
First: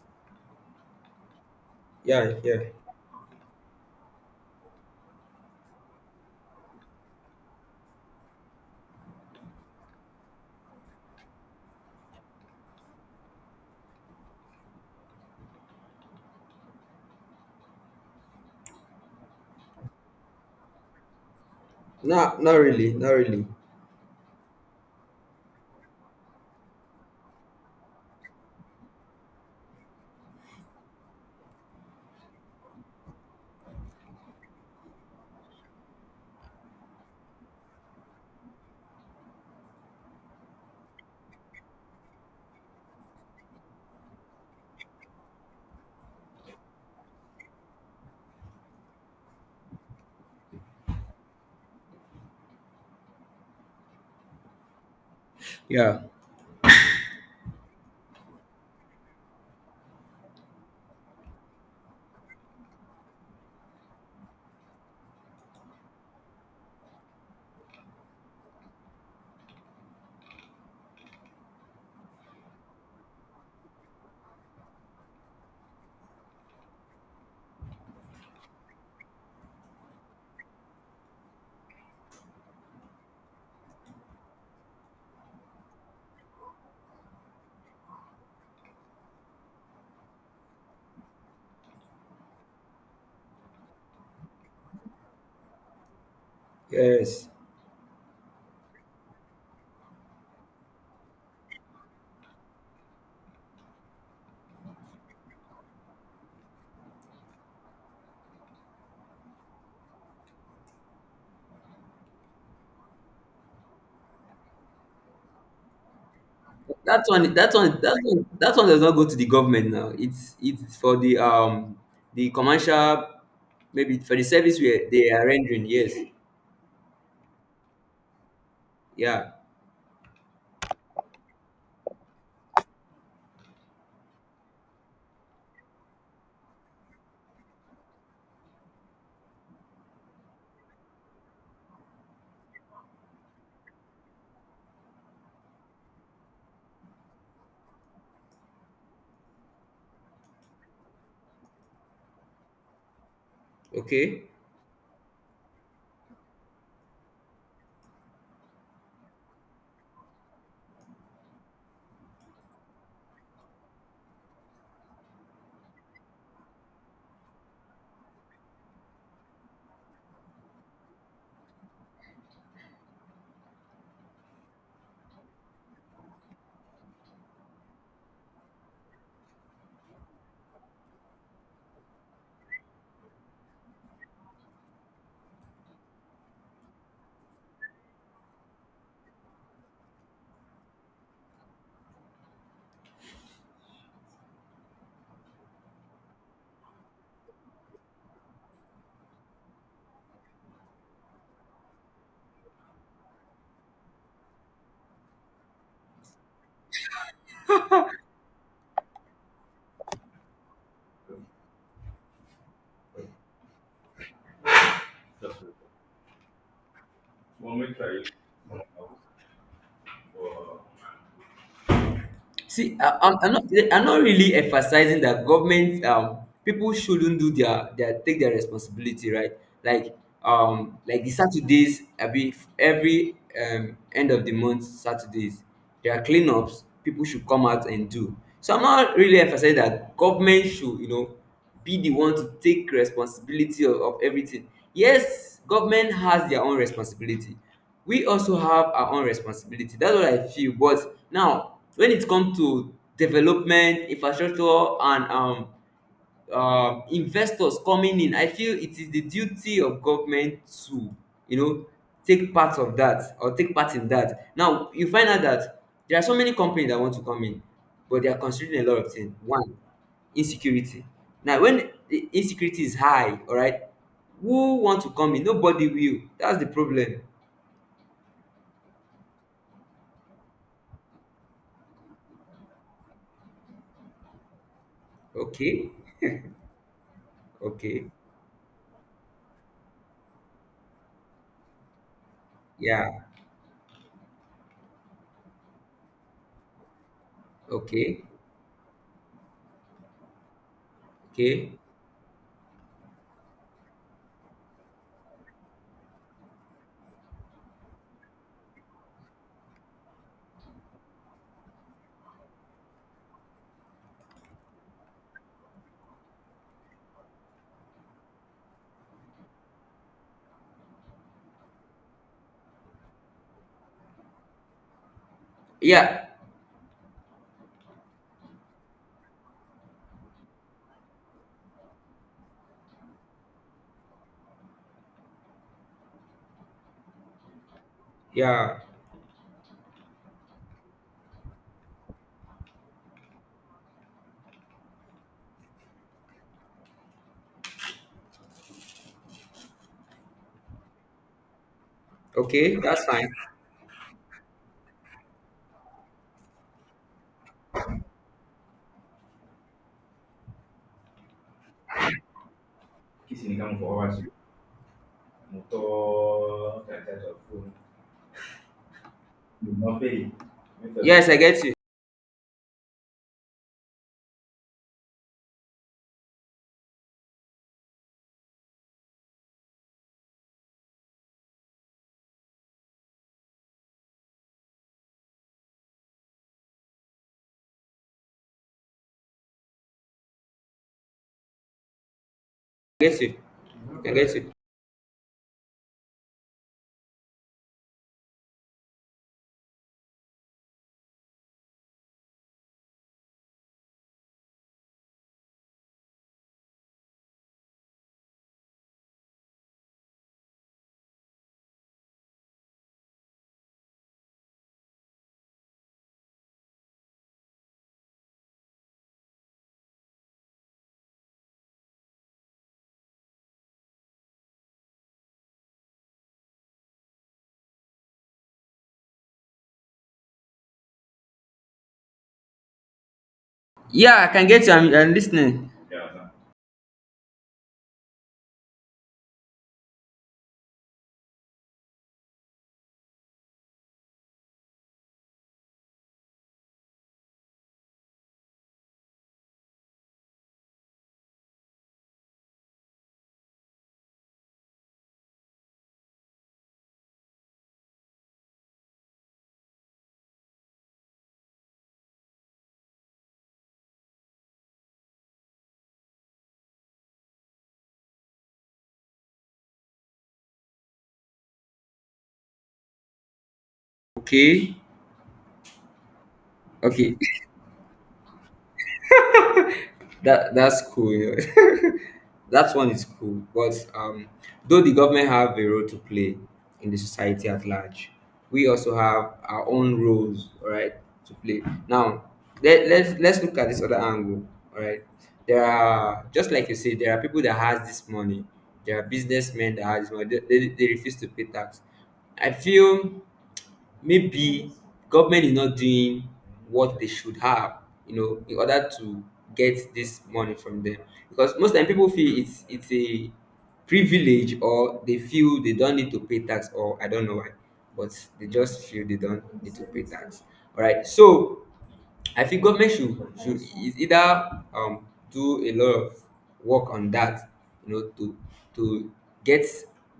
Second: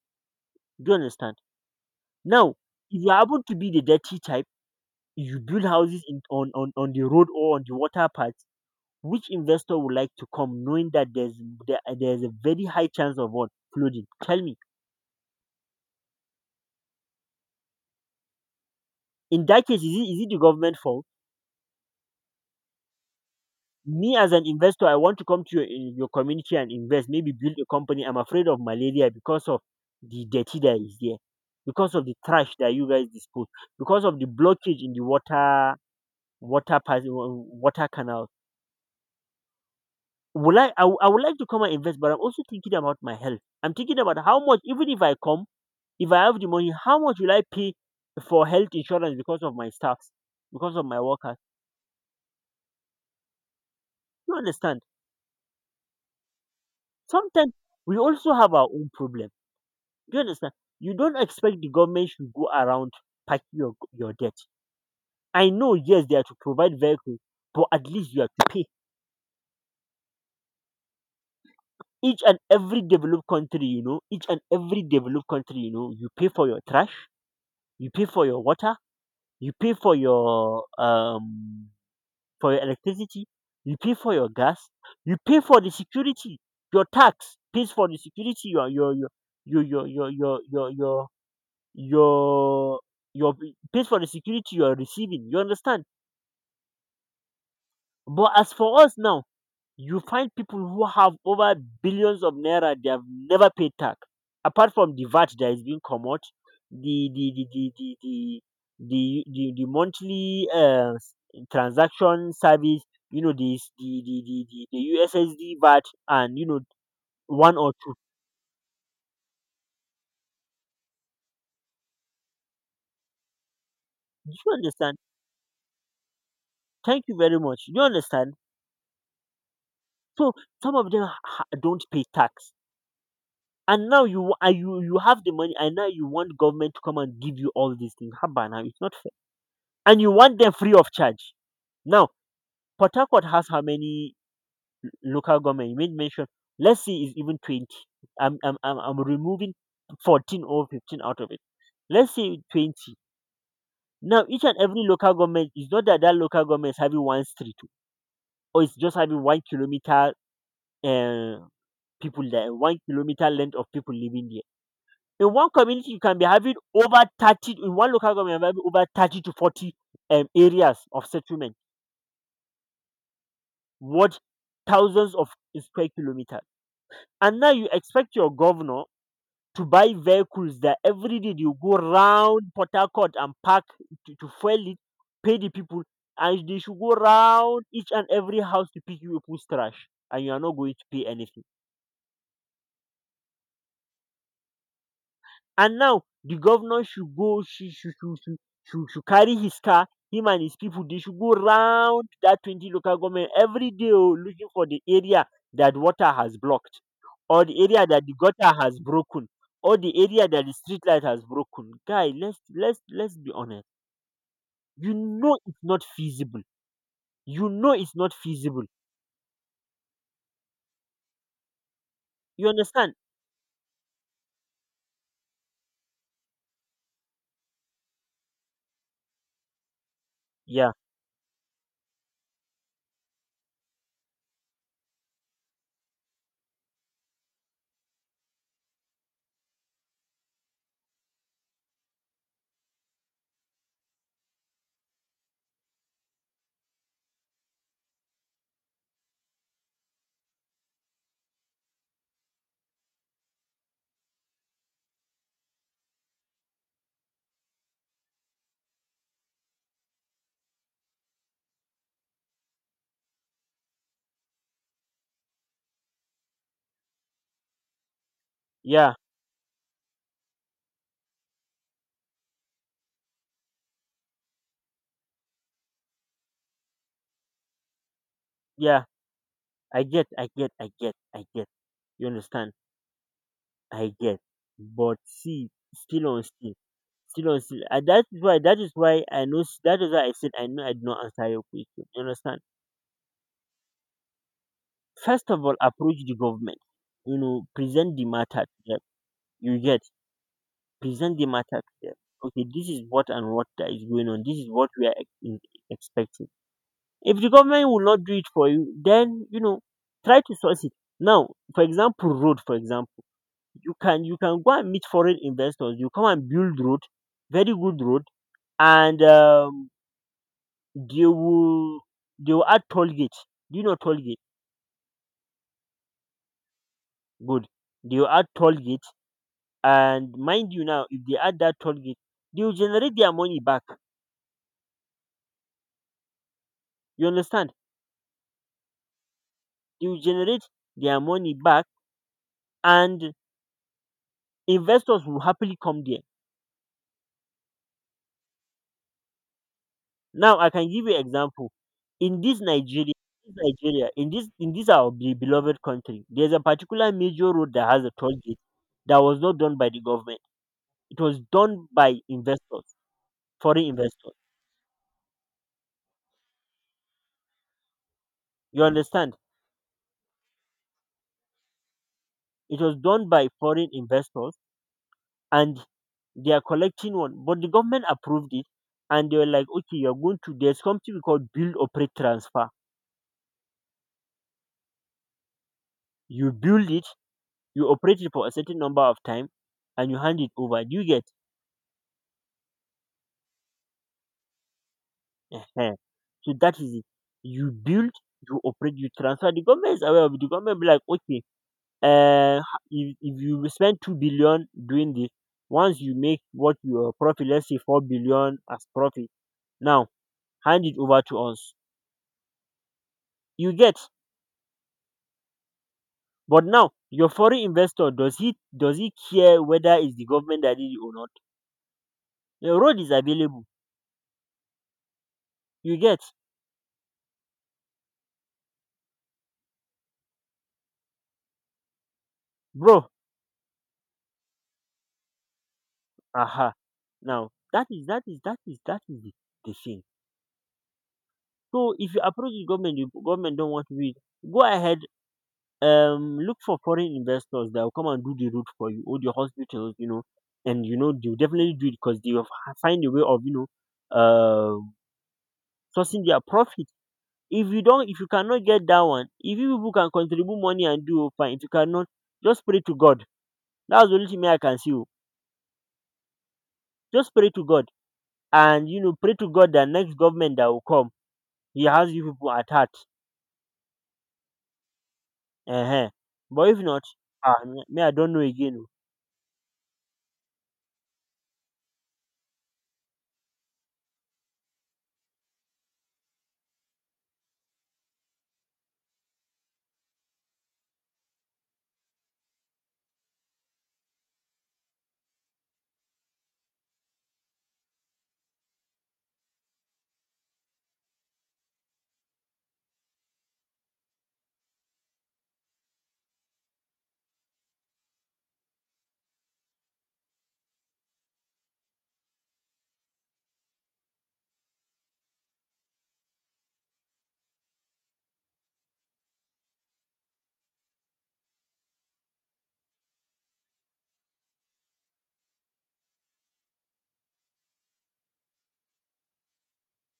[SPEAKER 2] Do you understand?
[SPEAKER 1] Yeah,
[SPEAKER 2] Now,
[SPEAKER 1] yeah.
[SPEAKER 2] if you happen to be the dirty type, you build houses on the road or on the water paths. Which investor would like to come knowing that there's a very high chance of what? Flooding. Tell me. In that case, is it the government fault?
[SPEAKER 1] Not not really, not really.
[SPEAKER 2] Me as an investor, I want to come to your community and invest, maybe build a company. I'm afraid of malaria because of the dirty that is there, because of the trash that you guys dispose, because of the blockage in the water, water pass, water canal. Will I, I wou- I would like to come and invest, but I'm also thinking about my health. I'm thinking about how much. Even if I come, if I have the money, how much will I pay for health insurance, because of my staffs, because of my workers. You understand?
[SPEAKER 1] Yeah.
[SPEAKER 2] Sometimes we also have our own problem. Do you understand? You don't expect the government should go around packing your debt. I know, yes, they are to provide vehicles, but at least you have to pay. Each and every developed country, you know, each and every developed country, you know, you pay for your trash, you pay for your water, you pay for your electricity, you pay for your gas, you pay for the security, your tax pays for the security, your your your your your, your your your b- pays for the security you are receiving. You understand?
[SPEAKER 1] Yes.
[SPEAKER 2] But as for us now, you find people who have over billions of naira, they have never paid tax. Apart from the VAT that is being come out, the the the the the the the monthly transaction service, you know, this the USSD VAT, and you know,
[SPEAKER 1] That one, that
[SPEAKER 2] one or
[SPEAKER 1] one,
[SPEAKER 2] two.
[SPEAKER 1] that one, that one does not go to the government now. It's for the commercial, maybe for the
[SPEAKER 2] Do you
[SPEAKER 1] service where
[SPEAKER 2] understand?
[SPEAKER 1] they are rendering. Yes,
[SPEAKER 2] Thank you very much. Do you understand?
[SPEAKER 1] yeah,
[SPEAKER 2] So some of them don't pay tax. And now you you have the money, and now you want government to come and give you all these things. Haba, now it's not fair. And you want them free of charge. Now, Port Harcourt has how many local government? You made mention. Let's see, it's even 20. I'm removing 14 or 15 out of it. Let's say 20. Now,
[SPEAKER 1] okay.
[SPEAKER 2] each and every local government is not that that local government is having one street, or it's just having 1 kilometer uh, people there, 1 kilometer length of people living there. In one community you can be having over 30, in one local government you can be over 30 to 40 areas of settlement, what? Thousands of square kilometers. And now you expect your governor to buy vehicles that every day you go round Port Harcourt, and park, to fuel it, pay the people, and they should go round each and every house to pick you people's trash, and you are not going to pay anything. And now the governor should go, should carry his car, him and his people, they should go round that 20 local government every day oh, looking for the area that water has blocked, or the area that the gutter has broken, or the area that the street light has broken. Guy, let's be honest. You know it's not feasible. You
[SPEAKER 1] Well,
[SPEAKER 2] know it's not feasible. You
[SPEAKER 1] see,
[SPEAKER 2] understand?
[SPEAKER 1] I'm not really emphasizing that government people shouldn't do their take their responsibility, right? Like
[SPEAKER 2] Yeah,
[SPEAKER 1] like the Saturdays, I be every end of the month Saturdays, there are cleanups people should come out and do. So I'm not really emphasizing that government should you know be the one to take responsibility of everything. Yes, government has their own responsibility, we also have our own responsibility, that's what I feel. But now when it comes to development, infrastructure, and investors coming in, I feel it is the duty of government to you know take part of that or take part in that. Now you find out that there are so many companies that want to come in, but they are considering a lot of
[SPEAKER 2] yeah,
[SPEAKER 1] things. One, insecurity. Now when the insecurity is high, all right, who want to come in? Nobody will. That's the problem.
[SPEAKER 2] yeah. I get. You understand? I get. But see,
[SPEAKER 1] Okay.
[SPEAKER 2] still on still, still on still. And
[SPEAKER 1] Okay.
[SPEAKER 2] that is why that is why I said I know I did not answer your question. You understand?
[SPEAKER 1] Yeah.
[SPEAKER 2] First of all, approach the government. You know, present the
[SPEAKER 1] Okay.
[SPEAKER 2] matter to them. You get present the
[SPEAKER 1] Okay.
[SPEAKER 2] matter to them. Okay, this is what and what that is going on. This is what we are expecting. If the government will not do it for you, then you know, try to source it. Now, for example, road. For example, you can go and meet foreign investors. You come and build road, very good road and they will they will add toll gate. Do you know toll gate?
[SPEAKER 1] Yeah.
[SPEAKER 2] Good. They will add toll gate, and mind you now, if they add that toll gate, they will generate their money back. You understand?
[SPEAKER 1] Yeah.
[SPEAKER 2] They will generate their money back, and investors will happily come there. Now I can give you example. In
[SPEAKER 1] Okay. That's fine.
[SPEAKER 2] This Nigeria, in this our beloved country, there's a particular major road that has a toll gate that was not done by the government. It was done by investors,
[SPEAKER 1] Kissing the
[SPEAKER 2] foreign
[SPEAKER 1] for hours.
[SPEAKER 2] investors.
[SPEAKER 1] Motor, that type of phone.
[SPEAKER 2] You understand?
[SPEAKER 1] You not pay. Make sure. Yes, I get you.
[SPEAKER 2] It was done by foreign investors and they are collecting one, but the government approved it and they were like, okay, you're going to, there's something we call build, operate, transfer. You build it, you operate it for a certain number of time and you hand it over. Do you get?
[SPEAKER 1] I get you. I get you.
[SPEAKER 2] Ehen. So that is it. You build, you operate, you transfer. The government is aware of it. The government be like, okay, uh, if you spend 2 billion doing this, once you make what your profit, let's say 4 billion as profit, now hand it over to us. You get? But now your foreign investor does he care whether it's the government that did it or not? The road is available. You get, bro?
[SPEAKER 1] Yeah, I can get you. I'm listening. Yeah. Are
[SPEAKER 2] Aha. Now that is the thing. So if you approach the government don't want to do it. Go ahead, look for foreign investors that will come and do the road for you or the hospitals, you know, and you know they'll definitely do it because they will find a way of you know, uh, sourcing their profit. If you don't, if you cannot get that one, if you people can contribute money and do oh, fine. If you cannot, just pray to God. That's the only thing me I can see. Oh. Just pray to God and you know pray to God that next government that will come, he has you people at heart.
[SPEAKER 1] okay.
[SPEAKER 2] Uh huh. But if not,
[SPEAKER 1] Okay.
[SPEAKER 2] ah, me, I don't know again. Oh.
[SPEAKER 1] That that's cool. That one is cool. But though the government have a role to play in the society at large, we also have our own roles, all right, to play. Now, let, let's look at this other angle, all right. There are just like you said, there are people that has this money. There are businessmen that has money. They refuse to pay tax. I feel maybe government is not doing what they should have, you know, in order to get this money from them. Because most time people feel it's a privilege or they feel they don't need to pay tax or I don't know why, but they just feel they don't need to pay tax. All right. So I think government should either do a lot of work on that, you know, to get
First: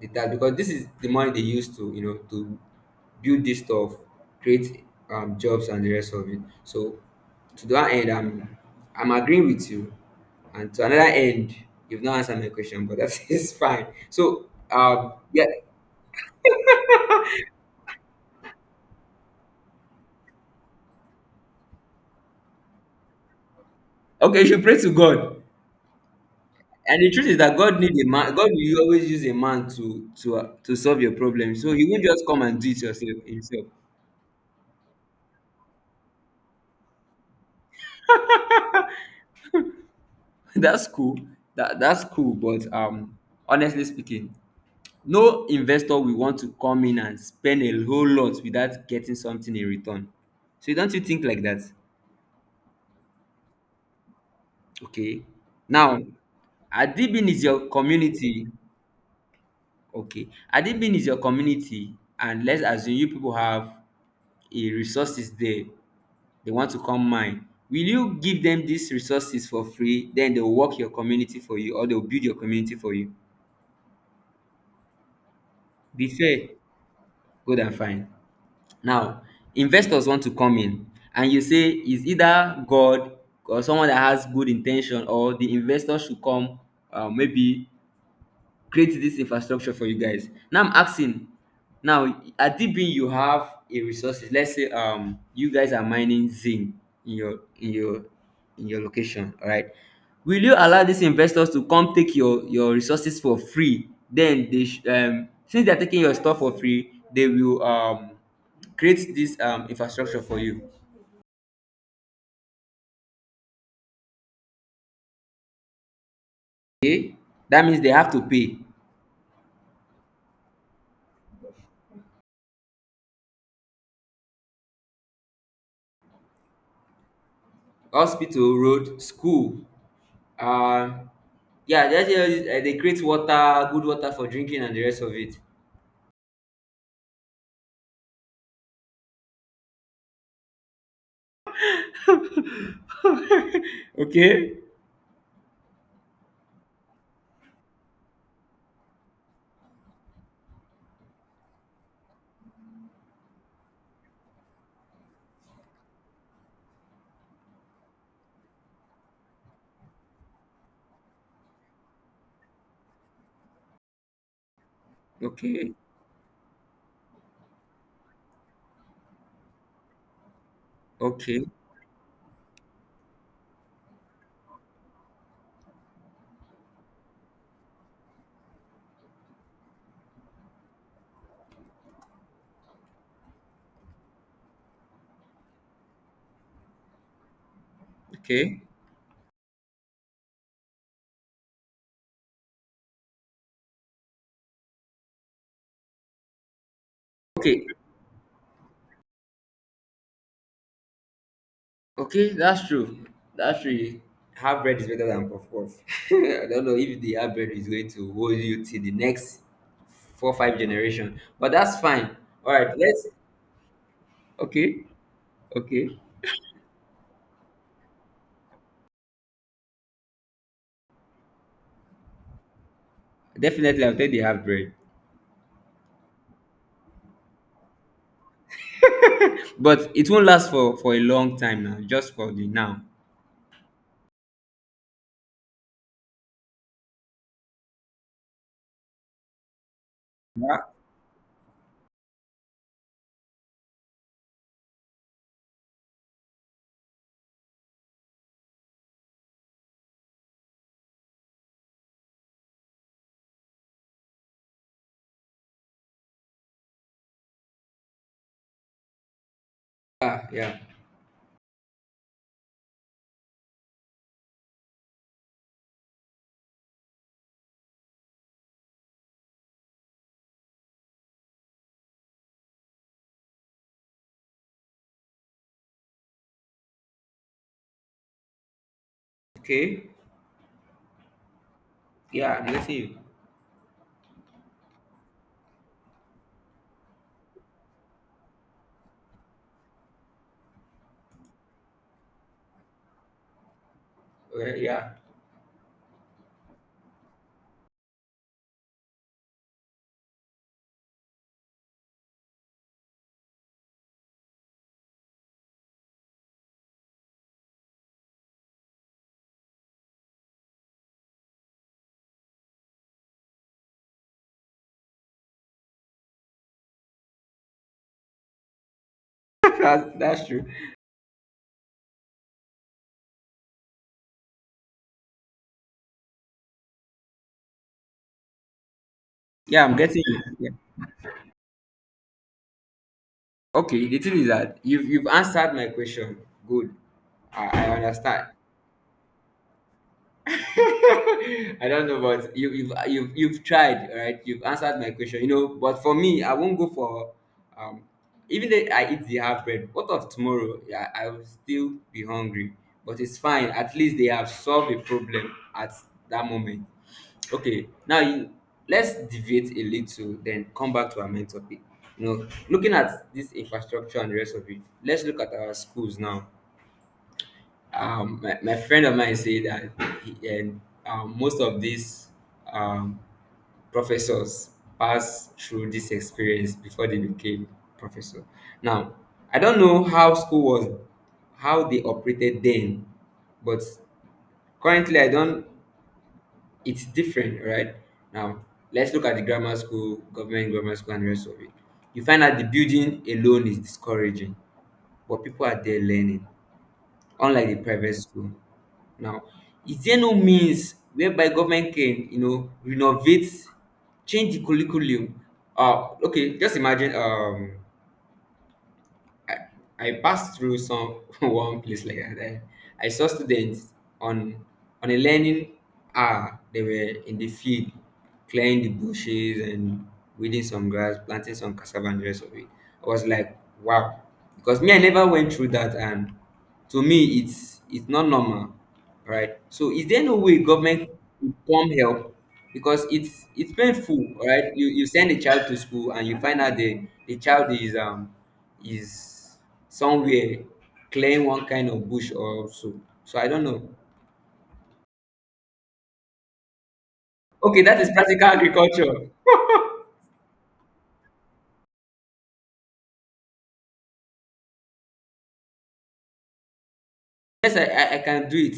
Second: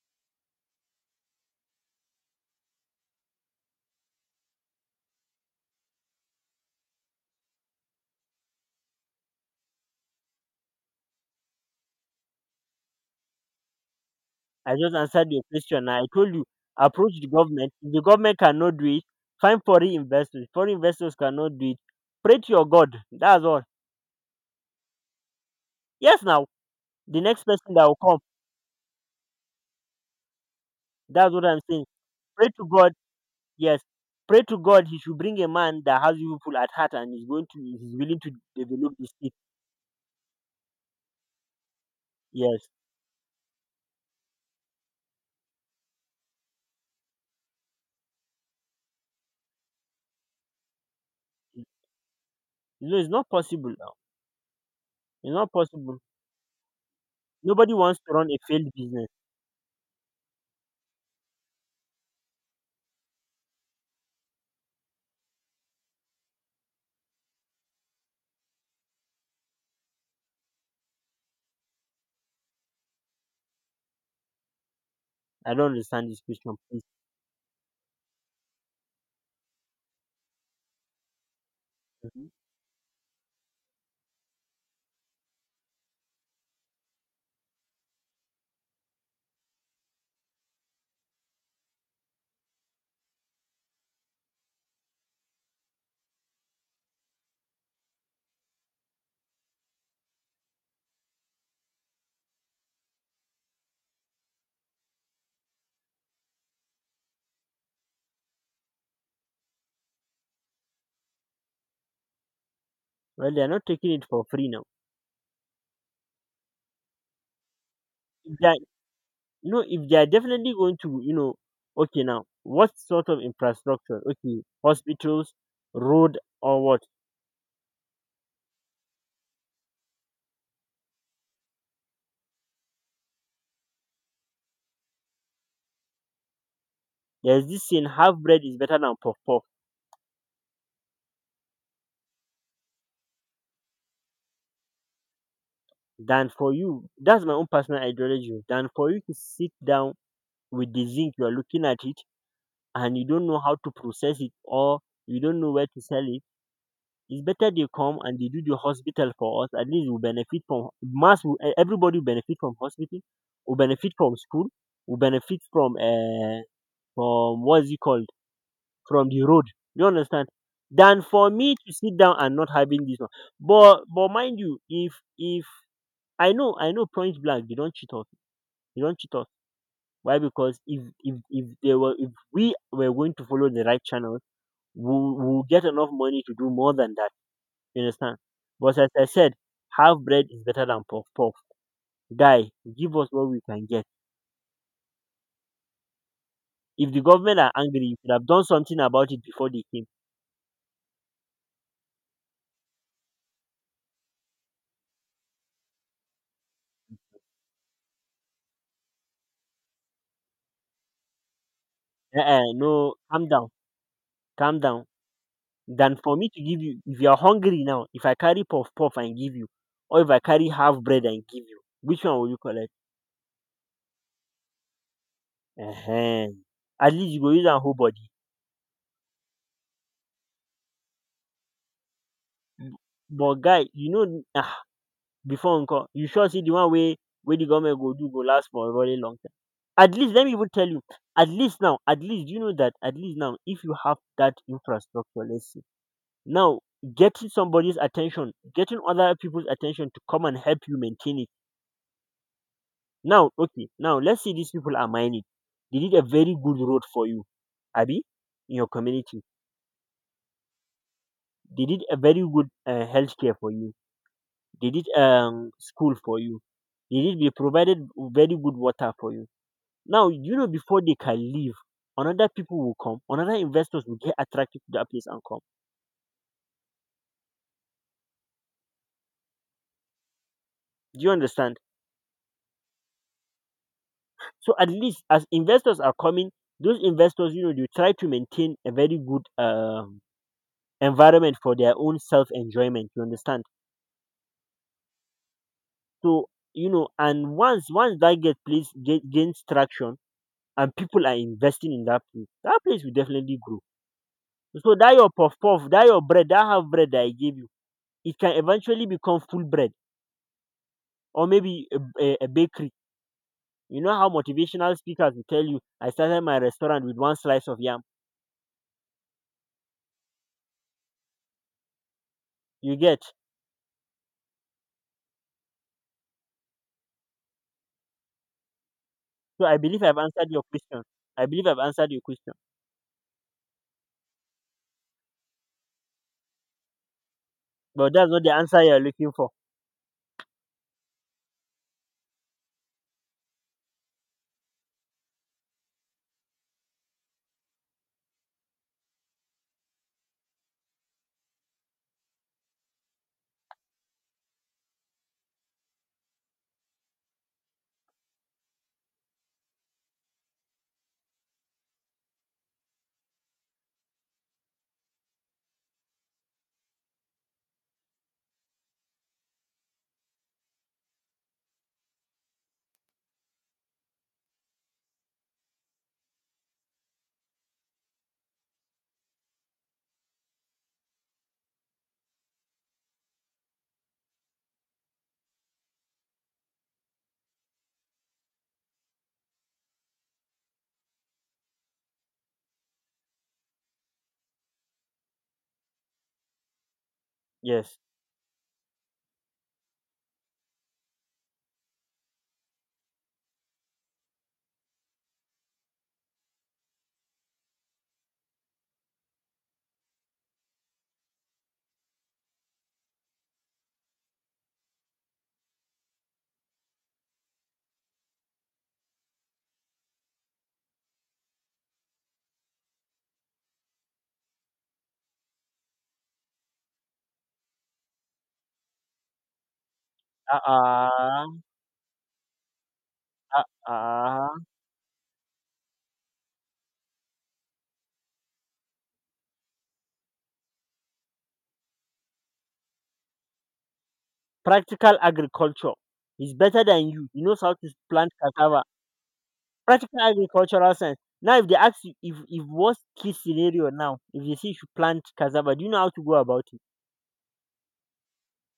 [SPEAKER 1] the tax, because this is the money they use to you know to build this stuff, create jobs and the rest of it. So to that end, I'm agreeing with you, and to another end, you've not answered my question, but that is fine. So
[SPEAKER 2] I just answered your
[SPEAKER 1] yeah,
[SPEAKER 2] question. I told you approach the government. If the government cannot do it, find foreign investors. Foreign investors cannot do it. Pray to your God. That's all.
[SPEAKER 1] okay, you should pray to God.
[SPEAKER 2] Yes, now
[SPEAKER 1] And the
[SPEAKER 2] the
[SPEAKER 1] truth is
[SPEAKER 2] next
[SPEAKER 1] that
[SPEAKER 2] person
[SPEAKER 1] God
[SPEAKER 2] that
[SPEAKER 1] need
[SPEAKER 2] will
[SPEAKER 1] a
[SPEAKER 2] come.
[SPEAKER 1] man. God will always use a man to solve your
[SPEAKER 2] That's what
[SPEAKER 1] problem.
[SPEAKER 2] I'm
[SPEAKER 1] So
[SPEAKER 2] saying.
[SPEAKER 1] He won't just come
[SPEAKER 2] Pray
[SPEAKER 1] and
[SPEAKER 2] to
[SPEAKER 1] do it
[SPEAKER 2] God.
[SPEAKER 1] yourself himself.
[SPEAKER 2] Yes. Pray to God he should bring a man that has you people at heart and is going to is willing to develop the seed.
[SPEAKER 1] That's cool. That that's cool.
[SPEAKER 2] Yes.
[SPEAKER 1] But honestly speaking, no investor will want to come in and spend a whole lot without getting something in return. So don't you think like that?
[SPEAKER 2] No, it's not possible now.
[SPEAKER 1] Okay.
[SPEAKER 2] It's not
[SPEAKER 1] Now,
[SPEAKER 2] possible.
[SPEAKER 1] Adibin is your
[SPEAKER 2] Nobody wants to run a
[SPEAKER 1] community.
[SPEAKER 2] failed business.
[SPEAKER 1] Okay. Adibin is your community, and let's assume you people have a resources there. They want to come mine. Will you give them these resources for free? Then they will work your community for you, or they will build your community for you?
[SPEAKER 2] I don't
[SPEAKER 1] Be
[SPEAKER 2] understand this
[SPEAKER 1] fair,
[SPEAKER 2] question, please.
[SPEAKER 1] good and fine. Now investors want to come in, and you say it's
[SPEAKER 2] Mhm.
[SPEAKER 1] either God or someone that has good intention, or the investor should come maybe create this infrastructure for you guys. Now I'm asking, now at Deepin you have a resources. Let's say you guys are mining zinc in your in your location, all right? Will you allow these investors to come take your resources for free? Then since they're taking your stuff for free, they will create this infrastructure for you.
[SPEAKER 2] Well, they are not taking it for free now.
[SPEAKER 1] That means they have to
[SPEAKER 2] If they are,
[SPEAKER 1] pay
[SPEAKER 2] you know, if they are definitely going to, you know, okay now, what sort of infrastructure? Okay, hospitals, road, or what?
[SPEAKER 1] hospital, road, school. Um, yeah, that's just, they create water, good water for drinking and the rest of it.
[SPEAKER 2] There's this saying, half bread is better than puff puff.
[SPEAKER 1] Okay.
[SPEAKER 2] Than for you, that's my own personal ideology. Than for you to sit down with the zinc you are looking at it and you don't know how to process it or you don't know where to sell it, it's better they come and they do the hospital for us. At least we benefit from mass will- eh, everybody will benefit from hospital. We benefit from school. We benefit
[SPEAKER 1] Okay,
[SPEAKER 2] from uh, from what's it called, from the road. You understand, than for
[SPEAKER 1] okay,
[SPEAKER 2] me to sit down and not having this one. But mind you, if I know, I know point blank they don't cheat us. They don't cheat us. Why? Because if they were, if we were going to follow the right channel, we will get enough money to do more than that. You understand?
[SPEAKER 1] okay,
[SPEAKER 2] But as I said, half bread is better than puff puff. Guy, give us what we can get. If the government are
[SPEAKER 1] okay,
[SPEAKER 2] angry, you should have done something about it before they came.
[SPEAKER 1] okay. That's true. That's true. Half bread is better than puff puff. I don't know if the half bread is going to hold you till the next 4 5 generation, but that's fine.
[SPEAKER 2] Uh,
[SPEAKER 1] All right,
[SPEAKER 2] no,
[SPEAKER 1] let's.
[SPEAKER 2] calm down, calm
[SPEAKER 1] Okay,
[SPEAKER 2] down.
[SPEAKER 1] okay.
[SPEAKER 2] Than for me to give you, if you are hungry now, if I carry puff puff and give you, or if I carry half bread and give you, which one will you collect?
[SPEAKER 1] Definitely, I'll take the half bread,
[SPEAKER 2] uh At least you go use and whole body.
[SPEAKER 1] but it won't last for a long time now. Just for the now.
[SPEAKER 2] But guy you know before encore, you sure see the one way where the government go do go last for a very long time. At least let me even
[SPEAKER 1] Yeah,
[SPEAKER 2] tell you, at least now, at least you know that. At least now if you have that infrastructure, let's see. Now, getting somebody's attention, getting other people's attention to come and help you maintain it, now okay, now let's say these people are mining, they did a very good road for you, Abby, in your community.
[SPEAKER 1] yeah. Yeah.
[SPEAKER 2] They did a very good health for you, they did school for you, they provided very good water for you. Now you know before they can leave, another people will come, another investors will get attracted to that place and come.
[SPEAKER 1] Okay,
[SPEAKER 2] Do you understand?
[SPEAKER 1] yeah. I'm listening.
[SPEAKER 2] So at least as investors are coming, those investors, you know, they try to maintain a very good environment for their own self enjoyment. You understand?
[SPEAKER 1] Well, yeah,
[SPEAKER 2] So you know, and once once that get place gains traction and people are investing in that place, that place will definitely grow. So that your puff puff, that your bread, that half bread that I gave you, it can eventually become full bread or maybe a bakery. You know how motivational speakers will tell you, I started my restaurant with one slice of yam.
[SPEAKER 1] that's true.
[SPEAKER 2] You get. So I
[SPEAKER 1] Yeah, I'm
[SPEAKER 2] believe I've
[SPEAKER 1] getting you.
[SPEAKER 2] answered your
[SPEAKER 1] Yeah.
[SPEAKER 2] question. I believe I've answered your question.
[SPEAKER 1] Okay, the thing is that you've answered my question. Good. I
[SPEAKER 2] But that's not
[SPEAKER 1] understand.
[SPEAKER 2] the answer you're looking for.
[SPEAKER 1] I don't know, but you've you've tried, all right? You've answered my question, But for me, I won't go for um. Even though I eat the half bread, what of tomorrow? Yeah, I will still be hungry. But it's fine. At least they have solved a problem at that moment. Okay, now you let's deviate a little, then come back to our main topic. You know, looking at this infrastructure and the rest of it, let's look at our schools now. My, friend of mine said that most of these um, professors passed through this experience before they became professor. Now, I don't know how school was, how they operated then, but currently I don't. It's different, right? Now, let's look at the grammar school, government grammar school, and the rest of it. You find that the building alone is discouraging, but people are there learning, unlike the
[SPEAKER 2] Yes.
[SPEAKER 1] private school. Now, is there no means whereby government can, you know, renovate, change the curriculum? Okay, just imagine I passed through some one place like that. I saw students on on a learning hour. They were in the field, clearing the bushes and weeding some grass, planting some cassava and the rest of it. I was like, wow, because me I never went through that, and to me it's not normal, right? So is there no way government
[SPEAKER 2] Uh-uh,
[SPEAKER 1] could come help? Because it's painful,
[SPEAKER 2] uh-uh.
[SPEAKER 1] right? You send a child to school and you find out the child is somewhere clearing one kind of bush or so. So I don't know.
[SPEAKER 2] Practical agriculture is better than you. He knows how
[SPEAKER 1] Okay,
[SPEAKER 2] to
[SPEAKER 1] that is
[SPEAKER 2] plant
[SPEAKER 1] practical
[SPEAKER 2] cassava.
[SPEAKER 1] agriculture.
[SPEAKER 2] Practical agricultural science. Now, if they ask you, if worst case scenario now, if they say you should plant cassava, do you know how to go about it?
[SPEAKER 1] Yes, I can do it.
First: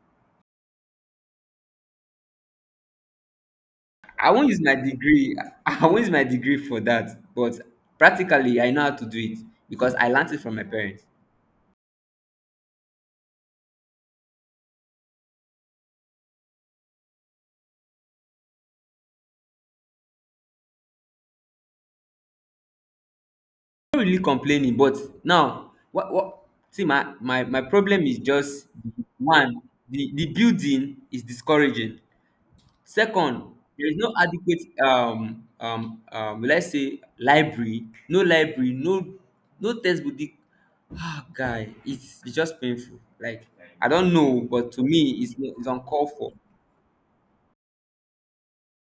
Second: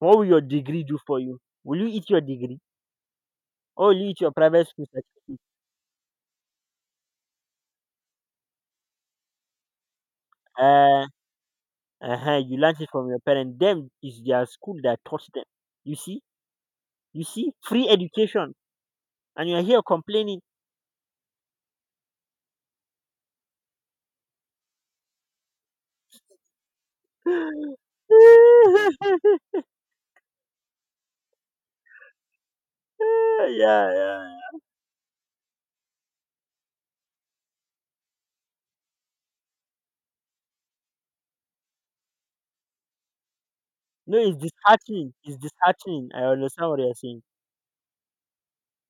[SPEAKER 2] What will your degree do for you? Will you eat your degree? Or will you eat your
[SPEAKER 1] I won't use
[SPEAKER 2] private
[SPEAKER 1] my
[SPEAKER 2] school
[SPEAKER 1] degree.
[SPEAKER 2] certificate?
[SPEAKER 1] I won't use my degree for that. But practically, I know how to do it because I learned it from my
[SPEAKER 2] Uh,
[SPEAKER 1] parents.
[SPEAKER 2] you learnt it from your parents. Them is their school that taught them. You see? You see? Free education. And you're here complaining.
[SPEAKER 1] I'm not really complaining, but now what see my problem is just one: the building is discouraging. Second,
[SPEAKER 2] Yeah,
[SPEAKER 1] there is no
[SPEAKER 2] yeah.
[SPEAKER 1] adequate will I say library, no no textbook. The- Ah, guy, it's just painful. Like I don't
[SPEAKER 2] No, it's
[SPEAKER 1] know, but to me,
[SPEAKER 2] disheartening. It's
[SPEAKER 1] it's uncalled
[SPEAKER 2] disheartening. I
[SPEAKER 1] for.
[SPEAKER 2] understand what you're saying.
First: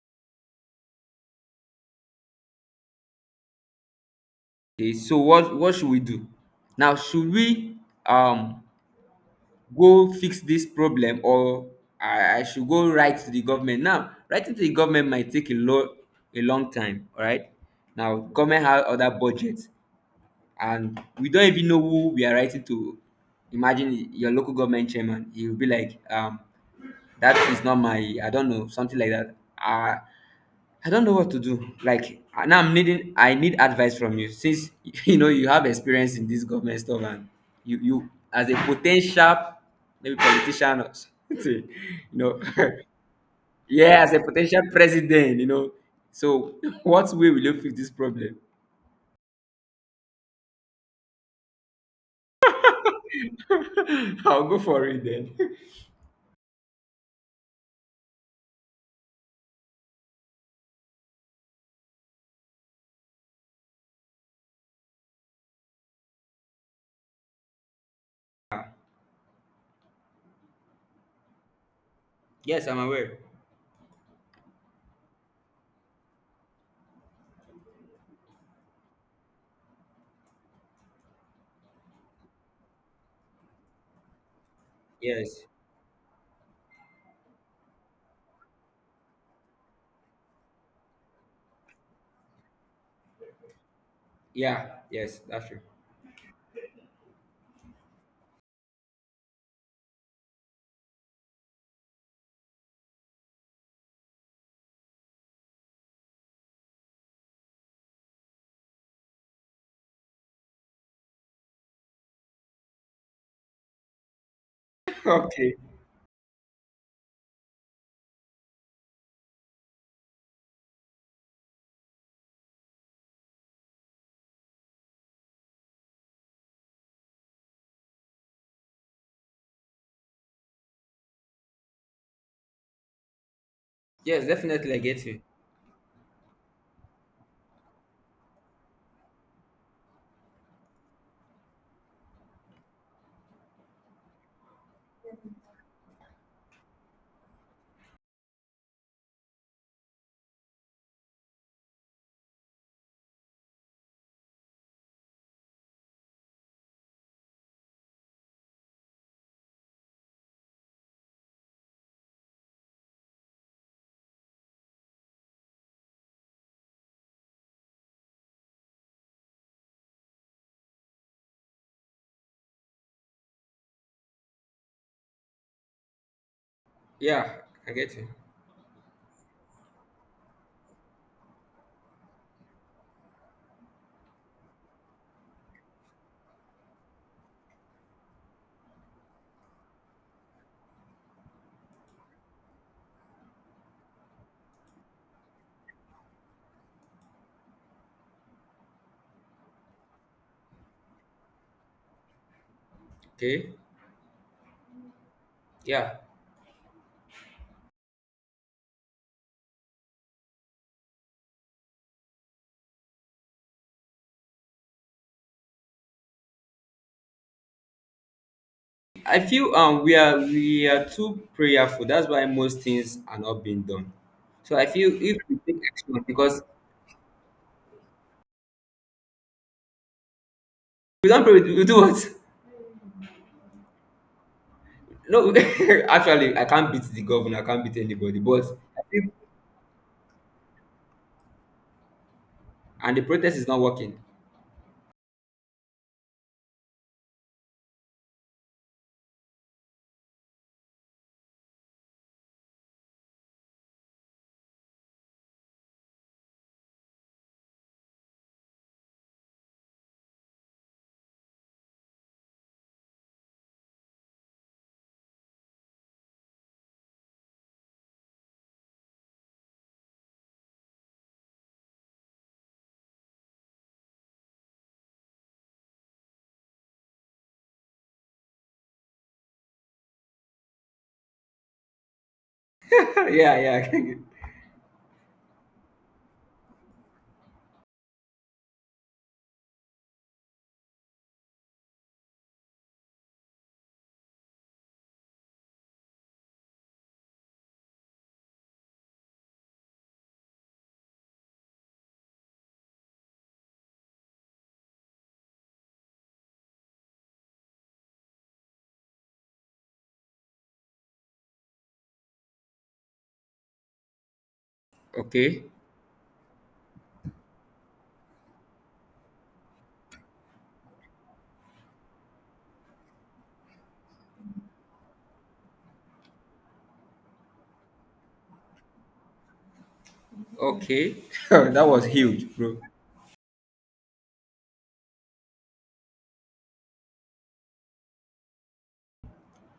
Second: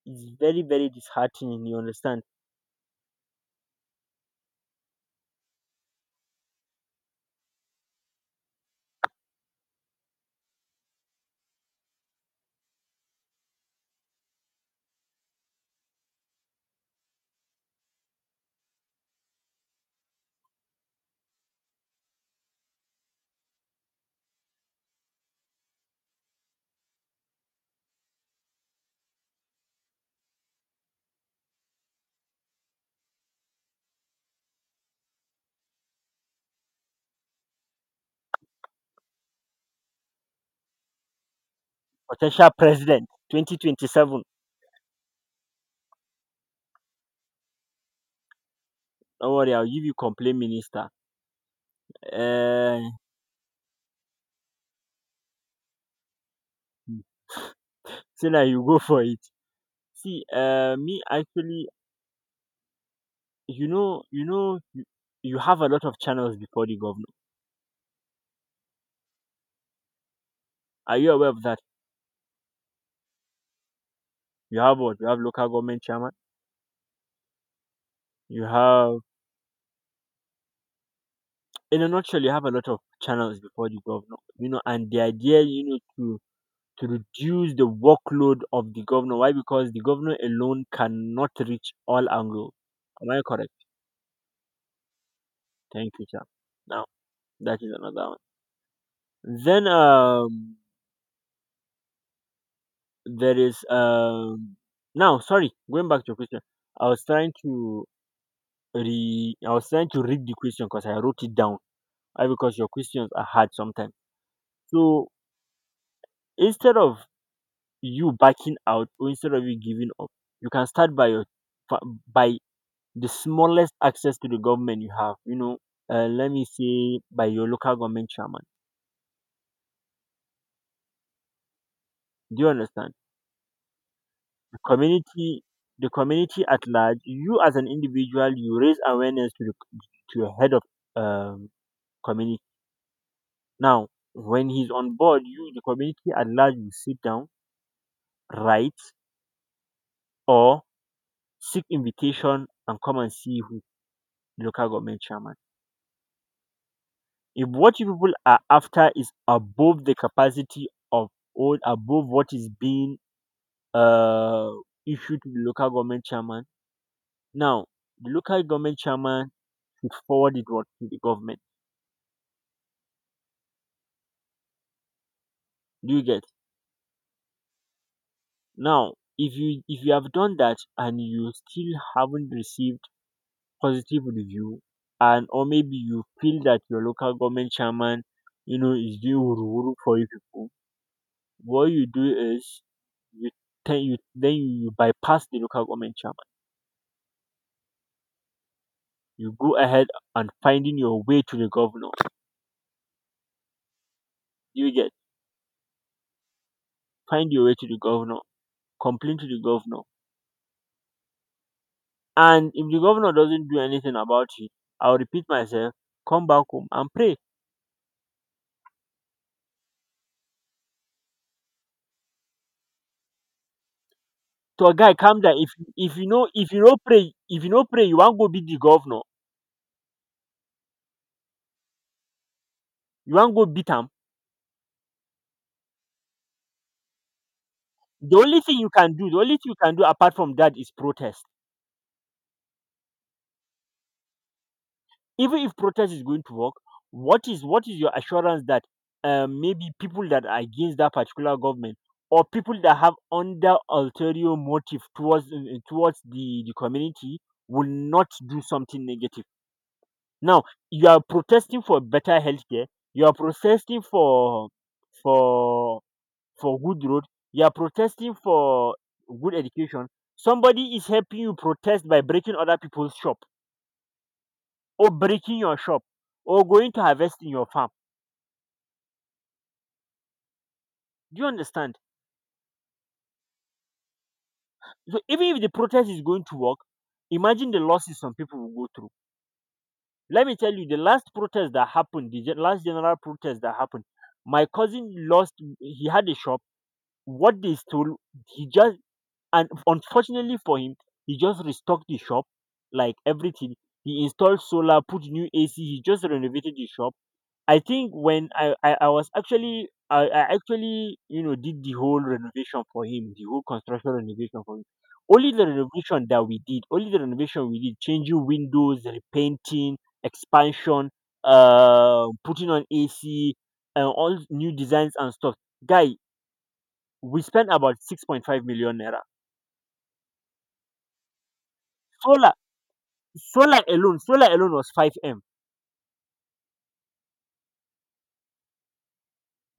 [SPEAKER 2] It's very, very disheartening. You understand?
[SPEAKER 1] Okay, so what should we do? Now, should we um go fix this problem, or I should go write to the government? Now, writing to the government might take a long time. All right. Now, government have other budget, and we don't even know who we are writing to. Imagine your local government chairman. He will be like, that is not my, I don't know, something like that. Uh, I don't know what to do. Like now, I need advice from you since you know you have experience in this government stuff, and you as a potential maybe politician or something, you know,
[SPEAKER 2] Potential president
[SPEAKER 1] yeah, as a
[SPEAKER 2] 2027.
[SPEAKER 1] potential president, you know. So, what way will you fix this problem?
[SPEAKER 2] Don't worry, I'll give you complaint minister. Uh,
[SPEAKER 1] I'll go for it then.
[SPEAKER 2] so now you go for it. See, me actually, you know, you know, you have a lot of channels before the governor. Are you aware of that?
[SPEAKER 1] Yes, I'm aware.
[SPEAKER 2] You have what? You have local government chairman. You have, in a nutshell, you have a lot of channels before the governor. You know, and the idea,
[SPEAKER 1] Yes.
[SPEAKER 2] you know, to reduce the workload of the governor. Why? Because the governor alone cannot reach all angles. Am I correct?
[SPEAKER 1] Yeah. Yes. That's true.
[SPEAKER 2] Thank you, sir. Now. That is another one. Then there is now sorry, going back to your question. I was trying to I was trying to read the question because I wrote it down. Why? Because your questions are hard sometimes. So
[SPEAKER 1] Okay.
[SPEAKER 2] instead of you backing out or instead of you giving up, you can start by your fa- by the smallest access to the government you have. You know, let me say by your local government chairman. Do you understand?
[SPEAKER 1] Yes, definitely I get you.
[SPEAKER 2] Community the community at large, you as an individual, you raise awareness to your head of um community. Now, when he's on board, you, the community at large, you sit down, write, or seek invitation and come and see who, the local government chairman. If what you people are after is above the capacity of, or above what is being uh issued to the local government chairman, now the local government chairman should forward it, what, to the government. Do you get?
[SPEAKER 1] Yeah, I get you.
[SPEAKER 2] Now, if you have done that and you still haven't received positive review, and or maybe you feel that your local government chairman, is doing wuru for you people, what you do is, you, then you bypass the local government chairman. You go ahead and finding your way to the governor.
[SPEAKER 1] Okay.
[SPEAKER 2] You get,
[SPEAKER 1] Yeah.
[SPEAKER 2] find your way to the governor, complain to the governor, and if the governor doesn't do anything about it, I'll repeat myself: come back home and pray.
[SPEAKER 1] I feel we are too prayerful. That's why most things are not being done. So I
[SPEAKER 2] So
[SPEAKER 1] feel
[SPEAKER 2] guy,
[SPEAKER 1] if
[SPEAKER 2] calm
[SPEAKER 1] we
[SPEAKER 2] down. if
[SPEAKER 1] take action
[SPEAKER 2] if you know,
[SPEAKER 1] because
[SPEAKER 2] if you no pray, you wan go beat the governor,
[SPEAKER 1] we don't pray, we do what?
[SPEAKER 2] you wan go beat am,
[SPEAKER 1] No, actually I can't beat the governor, I can't beat
[SPEAKER 2] the
[SPEAKER 1] anybody,
[SPEAKER 2] only
[SPEAKER 1] but
[SPEAKER 2] thing you
[SPEAKER 1] I
[SPEAKER 2] can do,
[SPEAKER 1] think
[SPEAKER 2] apart from that is protest.
[SPEAKER 1] and the protest is not working.
[SPEAKER 2] Even if protest is going to work, what is your assurance that maybe people that are against that particular government, or people that have under ulterior motive towards towards the community will not do something negative? Now, you are protesting for better healthcare, you are protesting for for good road, you are protesting for good education. Somebody is helping you protest by breaking other people's shop, or breaking your shop, or going to harvest in your farm. Do you understand?
[SPEAKER 1] Yeah, yeah.
[SPEAKER 2] So even if the protest is going to work, imagine the losses some people will go through. Let me tell you, the last protest that happened, the last general protest that happened, my cousin lost. He had a shop. What they stole, he just, and unfortunately for him, he just restocked the shop, like everything. He installed solar, put new AC, he just renovated the shop. I think when I was actually I actually did the whole renovation for him, the whole construction renovation for him. Only
[SPEAKER 1] okay.
[SPEAKER 2] the renovation that we did only the renovation we did changing windows, repainting, expansion, putting on AC, and all new designs and stuff. Guy, we spent about 6.5 million naira.
[SPEAKER 1] Okay. That was
[SPEAKER 2] solar
[SPEAKER 1] huge, bro.
[SPEAKER 2] solar alone solar alone was 5M.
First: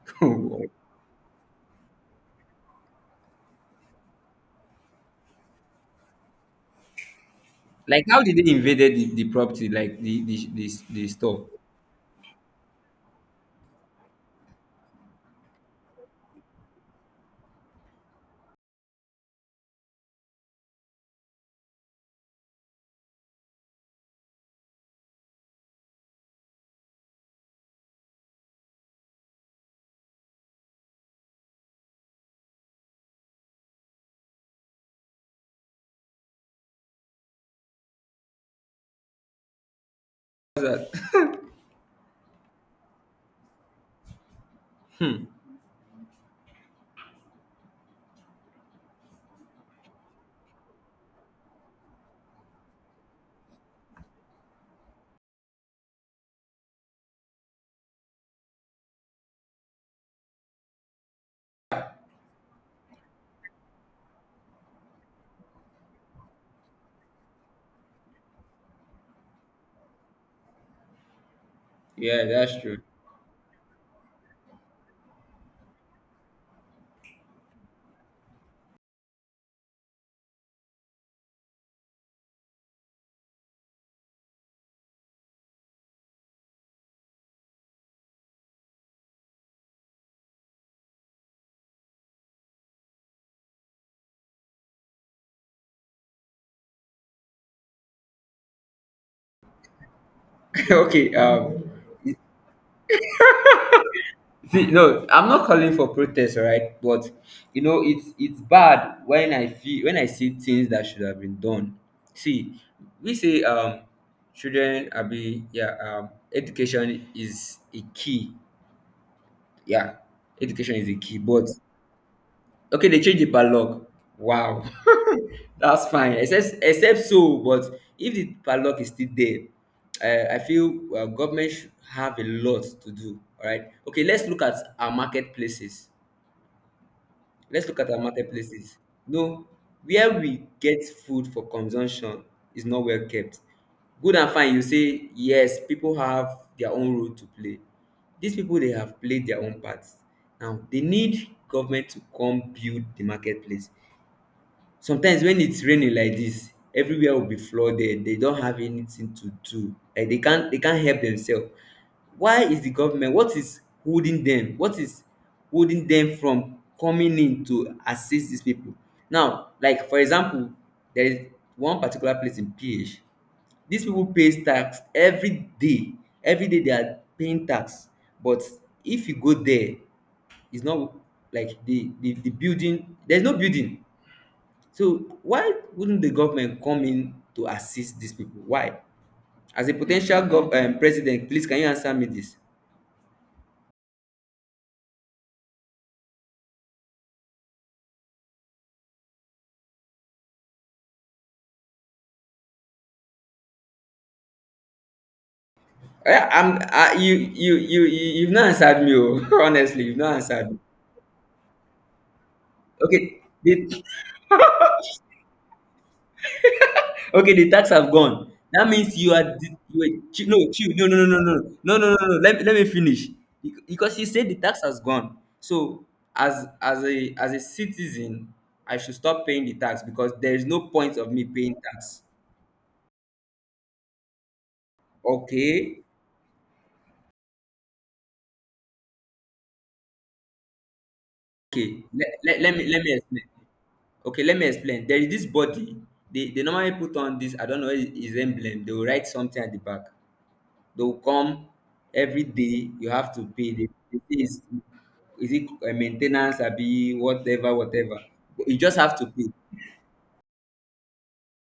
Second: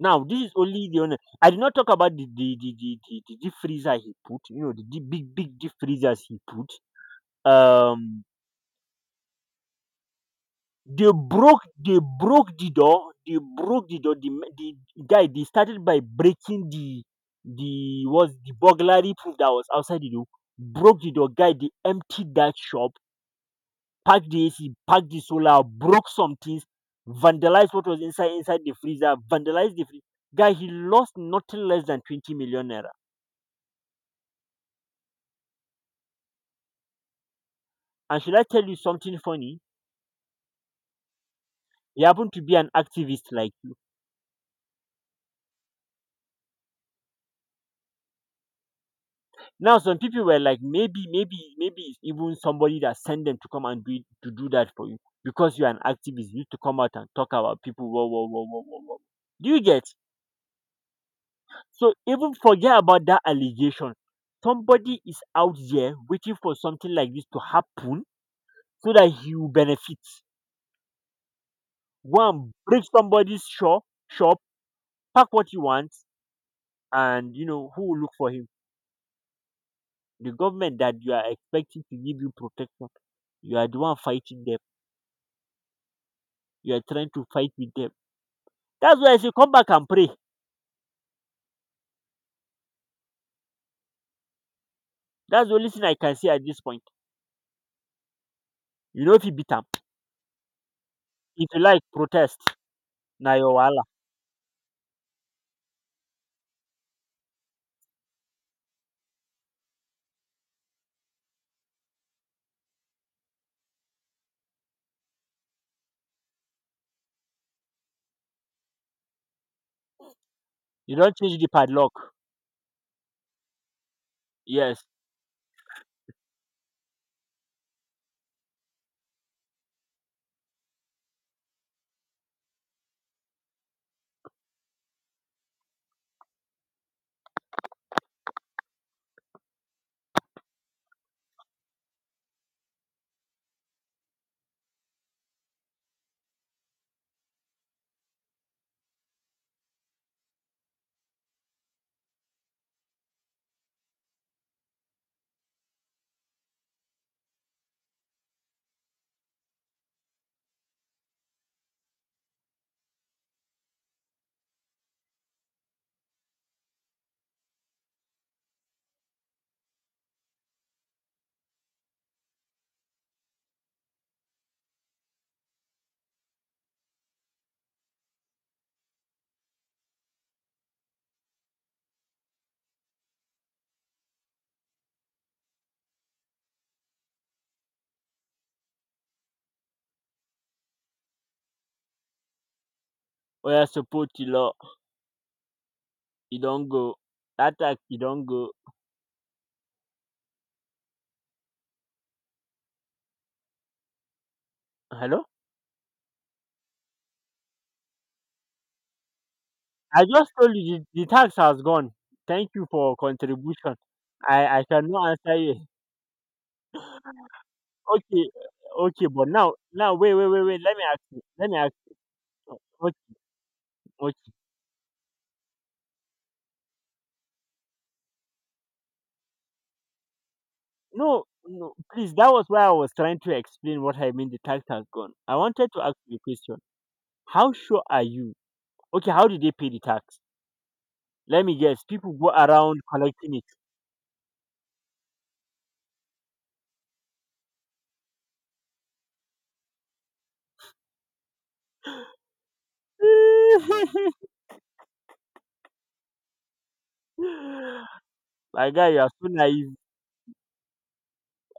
[SPEAKER 2] Now this is only, the only I did not talk about the deep freezer he put, the deep, big big deep freezers he put.
[SPEAKER 1] Like how
[SPEAKER 2] um
[SPEAKER 1] did they invaded the property, like the store?
[SPEAKER 2] they broke the door they broke the door the guy, they started by breaking the was the burglary proof that was outside the door, broke the door. Guy, they emptied that shop, packed the AC, packed the solar, broke some things, vandalized what was inside the freezer, vandalized the freezer. Guy, he lost nothing less than 20 million naira. And should I tell you something funny? He happened to be an activist like you. Now some people were like, maybe, maybe, maybe it's even somebody that sent them to come and do it, to do that for you, because you're an activist. You need to come out and talk about people. Whoa, whoa, whoa, whoa, whoa, whoa. Do you get? So even forget about that allegation. Somebody is out there waiting for something like this to happen so that he will benefit.
[SPEAKER 1] Yeah,
[SPEAKER 2] Go and
[SPEAKER 1] that's true.
[SPEAKER 2] break somebody's shop, pack what you want, and you know who will look for him. The government that you are expecting to give you protection, you are the one fighting them. You are trying to fight with them. That's why I say come back and pray. That's the only thing I can say at this point. You know if you beat am,
[SPEAKER 1] Okay,
[SPEAKER 2] if you like protest, na your wahala.
[SPEAKER 1] see, no, I'm not calling for protest, all right? But you know, it's bad when I feel when I see things that should have been done. See, we say children are be yeah, education is a key. Yeah, education is a
[SPEAKER 2] You don
[SPEAKER 1] key,
[SPEAKER 2] change the
[SPEAKER 1] but
[SPEAKER 2] padlock.
[SPEAKER 1] okay, they change the padlock. Wow,
[SPEAKER 2] Yes,
[SPEAKER 1] that's fine. Except, except so, but if the padlock is still there, I feel government should have a lot to do. All right. Okay, let's look at our marketplaces. Let's look at our marketplaces. No, where we get food for consumption is not well kept. Good and fine, you say yes. People have their own role to play. These people they have played their own parts. Now they need government to come build the marketplace. Sometimes when it's raining like this everywhere will be flooded. They don't have anything to do, like they can't help themselves. Why is the government, what is holding them, what is holding them from coming in to assist these people? Now like for example, there is one particular place in PH. These people pays tax every day. Every day they are paying tax, but if you go there, it's not like the building, there's no building. So why wouldn't the government come in to assist these people? Why? As a potential president, please can you answer me this?
[SPEAKER 2] oya support the law. You don go. Attack. Tax, you don go. Hello.
[SPEAKER 1] Oh, yeah, I'm. You've not answered me. Oh. Honestly, you've
[SPEAKER 2] I
[SPEAKER 1] not
[SPEAKER 2] just
[SPEAKER 1] answered
[SPEAKER 2] told
[SPEAKER 1] me.
[SPEAKER 2] you, the tax has gone. Thank you for
[SPEAKER 1] Okay, the,
[SPEAKER 2] contribution. I cannot answer you.
[SPEAKER 1] okay, the tax have
[SPEAKER 2] Okay,
[SPEAKER 1] gone. That means
[SPEAKER 2] okay,
[SPEAKER 1] you are.
[SPEAKER 2] but now
[SPEAKER 1] The- You
[SPEAKER 2] now
[SPEAKER 1] were,
[SPEAKER 2] wait,
[SPEAKER 1] chi-
[SPEAKER 2] wait, wait,
[SPEAKER 1] no,
[SPEAKER 2] wait.
[SPEAKER 1] chill.
[SPEAKER 2] Let me
[SPEAKER 1] No, no,
[SPEAKER 2] ask
[SPEAKER 1] no, no,
[SPEAKER 2] you.
[SPEAKER 1] no,
[SPEAKER 2] Let me ask.
[SPEAKER 1] no, no, no, no. Let, let
[SPEAKER 2] You.
[SPEAKER 1] me finish.
[SPEAKER 2] Okay,
[SPEAKER 1] Bec- Because you
[SPEAKER 2] okay.
[SPEAKER 1] said the tax has gone. So as as a citizen, I should stop paying the tax because there is no point of
[SPEAKER 2] No,
[SPEAKER 1] me paying
[SPEAKER 2] no,
[SPEAKER 1] tax.
[SPEAKER 2] please. That was why I was trying to explain what I mean. The tax has gone. I wanted to
[SPEAKER 1] Okay.
[SPEAKER 2] ask you a question. How sure are you? Okay, how did they pay the tax? Let me guess.
[SPEAKER 1] Okay,
[SPEAKER 2] People go
[SPEAKER 1] let
[SPEAKER 2] around
[SPEAKER 1] me explain.
[SPEAKER 2] collecting it.
[SPEAKER 1] Okay, let me explain. There is this body. They normally put on this, I don't know, it- it's emblem. They will write something at the back. They will come every day. You have to pay. They say is it maintenance, be whatever, whatever. But you
[SPEAKER 2] My
[SPEAKER 1] just
[SPEAKER 2] guy,
[SPEAKER 1] have
[SPEAKER 2] you
[SPEAKER 1] to
[SPEAKER 2] are so
[SPEAKER 1] pay.
[SPEAKER 2] naive.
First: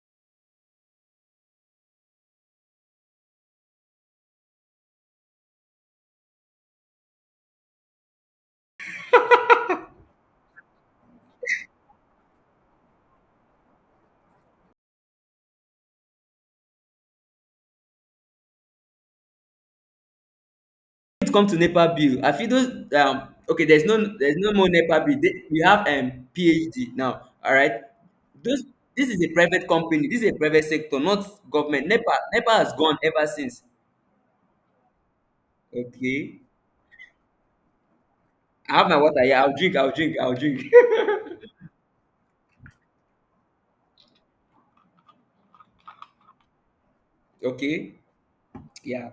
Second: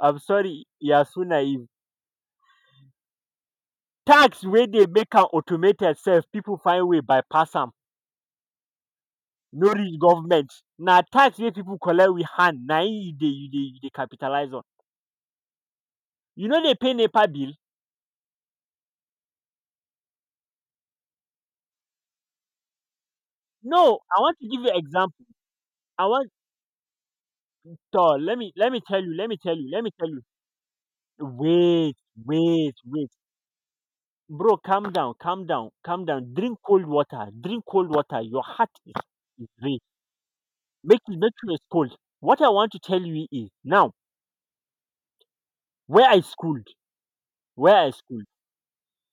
[SPEAKER 2] I'm sorry, you are so naive. Tax wey dey make am automated sef pipu find way bypass am, no reach government. Na tax wey pipu collect with hand na im you dey capitalise on. You no dey pay NEPA bill?
[SPEAKER 1] It come to NEPA bill. I feel those okay, there's no
[SPEAKER 2] No, I want to give
[SPEAKER 1] more
[SPEAKER 2] you
[SPEAKER 1] NEPA bill.
[SPEAKER 2] example,
[SPEAKER 1] They, we have
[SPEAKER 2] I want
[SPEAKER 1] PhD now. All right.
[SPEAKER 2] toor let me
[SPEAKER 1] Those
[SPEAKER 2] let me tell
[SPEAKER 1] this
[SPEAKER 2] you.
[SPEAKER 1] is a private company, this is a private sector, not government.
[SPEAKER 2] Wait,
[SPEAKER 1] NEPA has
[SPEAKER 2] wait,
[SPEAKER 1] gone
[SPEAKER 2] wait,
[SPEAKER 1] ever since.
[SPEAKER 2] bro, calm down, calm down, calm down,
[SPEAKER 1] Okay.
[SPEAKER 2] drink cold water, drink cold water, your heart
[SPEAKER 1] I have
[SPEAKER 2] is
[SPEAKER 1] my water. Yeah,
[SPEAKER 2] is
[SPEAKER 1] I'll drink.
[SPEAKER 2] real,
[SPEAKER 1] I'll drink. I'll drink.
[SPEAKER 2] make you dey cold. What I want to tell you is now, where I schooled where I
[SPEAKER 1] Okay.
[SPEAKER 2] schooled
[SPEAKER 1] Yeah.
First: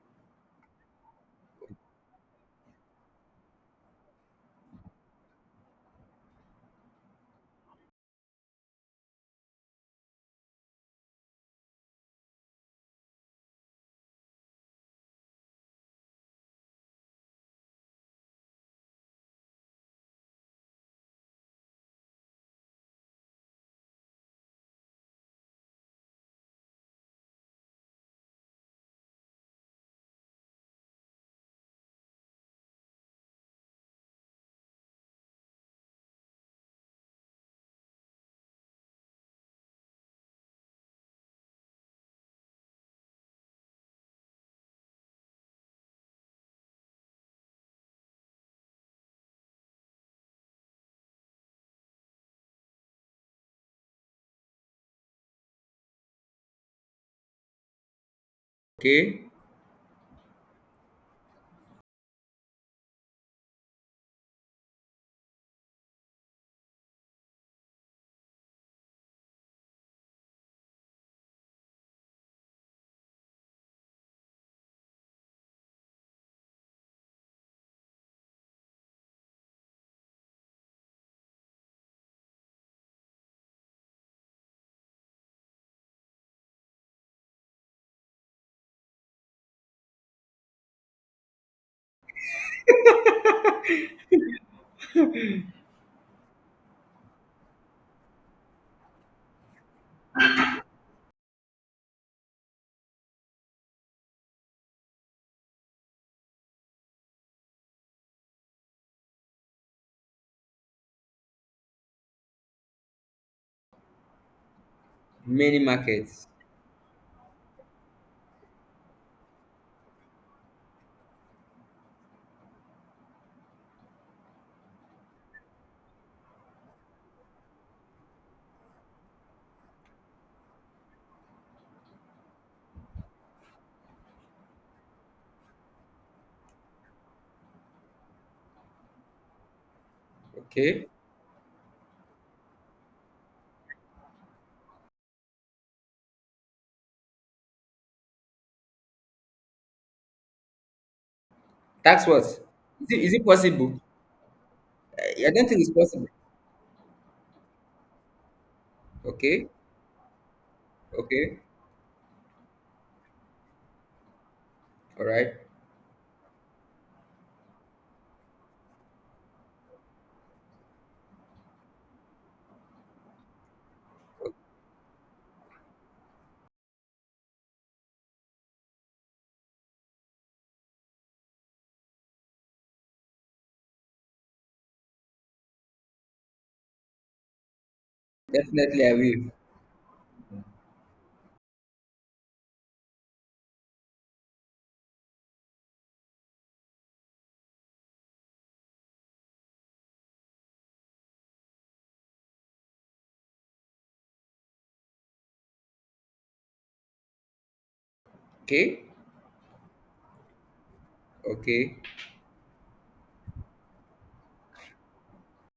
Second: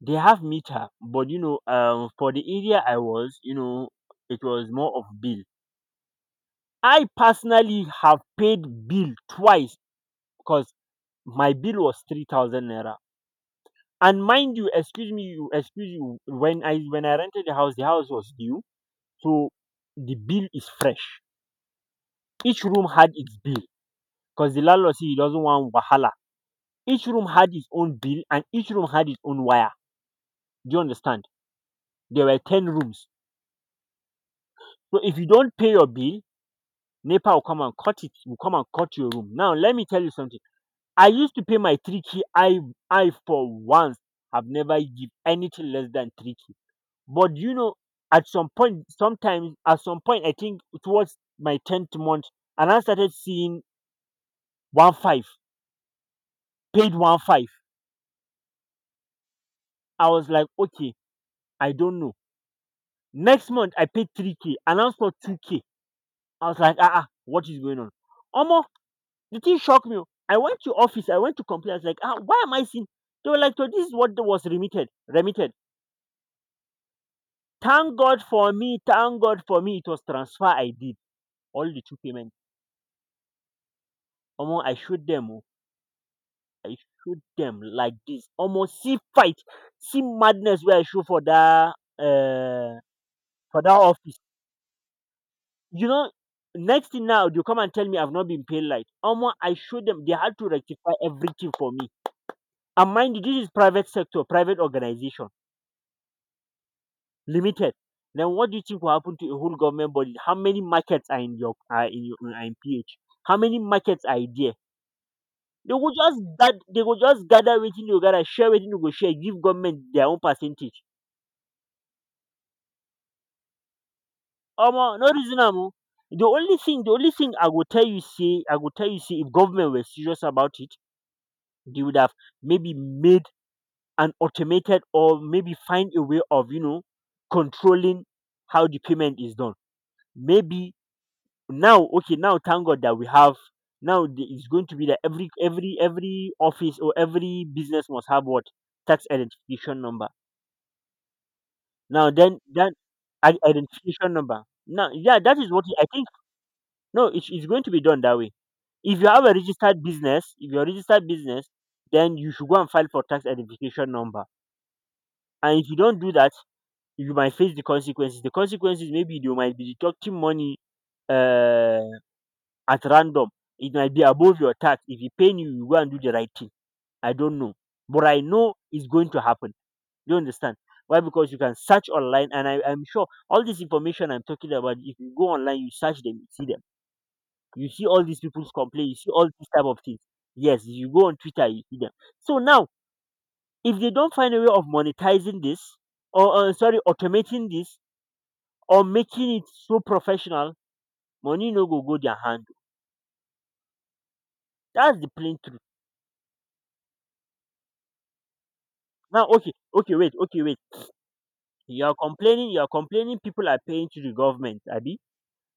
[SPEAKER 2] they have meter, but for the area I was, it was more of bill. I personally have paid bill twice because my bill was 3,000 naira. And mind you, excuse me, you excuse you, when I rented the house was new, so the bill is fresh. Each room had its bill because the landlord, see, he doesn't want wahala. Each room had its own bill and each room had its own wire. Do you understand? There were 10 rooms. So if you don't pay your bill, NEPA will come and cut it, will come and cut your room. Now, let me tell you something. I used to pay my 3K. I for once have never give anything less than 3K. But at some point, I think towards my 10th month, and I started seeing 1 5, paid 1 5.
[SPEAKER 1] Okay.
[SPEAKER 2] I was like, okay, I don't know. Next month, I paid 3K, announced for 2K. I was like, ah, what is going on? Almost. The thing shocked me. Oh. I went to office. I went to complain. I was like, ah, why am I seeing? They were like, so this is what was remitted. Remitted. Thank God for me. Thank God for me. It was transfer I did. All the two payments. Almost. I showed them. Oh. I showed them like this. Almost see fight, see madness where I show for that office. You know, next thing now, you come and tell me I've not been paid, like almost I showed them, they had to rectify everything for me. And mind you, this is private sector, private organization limited. Then what do you think will happen to a whole government body? How many markets are in your are in PH? How many markets are there?
[SPEAKER 1] Many
[SPEAKER 2] They will just
[SPEAKER 1] markets.
[SPEAKER 2] gather, they will just gather, within you gather, share, within you go share, give government their own percentage. Omo, no reason am o. The only thing I go tell you say, if government were serious about it, they would have maybe made an automated, or maybe find a way of controlling how the payment is done. Maybe
[SPEAKER 1] Okay.
[SPEAKER 2] now, okay, now, thank God that we have now, it's going to be that every office or every business must have what, tax identification number.
[SPEAKER 1] Tax
[SPEAKER 2] Now
[SPEAKER 1] what?
[SPEAKER 2] then that,
[SPEAKER 1] Is it possible?
[SPEAKER 2] identification number, now, yeah,
[SPEAKER 1] I
[SPEAKER 2] that
[SPEAKER 1] don't
[SPEAKER 2] is
[SPEAKER 1] think
[SPEAKER 2] what
[SPEAKER 1] it's
[SPEAKER 2] I think.
[SPEAKER 1] possible.
[SPEAKER 2] No, it's going to be done that way. If you have a
[SPEAKER 1] Okay.
[SPEAKER 2] registered business If you're a registered
[SPEAKER 1] Okay.
[SPEAKER 2] business, then you should go and file for tax identification number.
[SPEAKER 1] All right.
[SPEAKER 2] And if you don't do that, you might face the consequences. The consequences, maybe you might be deducting money uh at random. It might be above your tax. If he paying you, you go and do the right thing. I don't know. But I know it's going to happen. Do you understand? Why? Because you can search online, and I'm sure all this information I'm talking about, if you go online, you search them. You see all these people's
[SPEAKER 1] Definitely I
[SPEAKER 2] complaints, you see all
[SPEAKER 1] will.
[SPEAKER 2] these type of things. Yes, you go on Twitter, you see them. So now, if they don't find a way of monetizing this, or sorry, automating this, or making it so professional, money no go their hand. That's the plain truth.
[SPEAKER 1] Okay.
[SPEAKER 2] Now, okay, okay, wait, okay, wait.
[SPEAKER 1] Okay.
[SPEAKER 2] You are complaining people are paying to the government, Abi.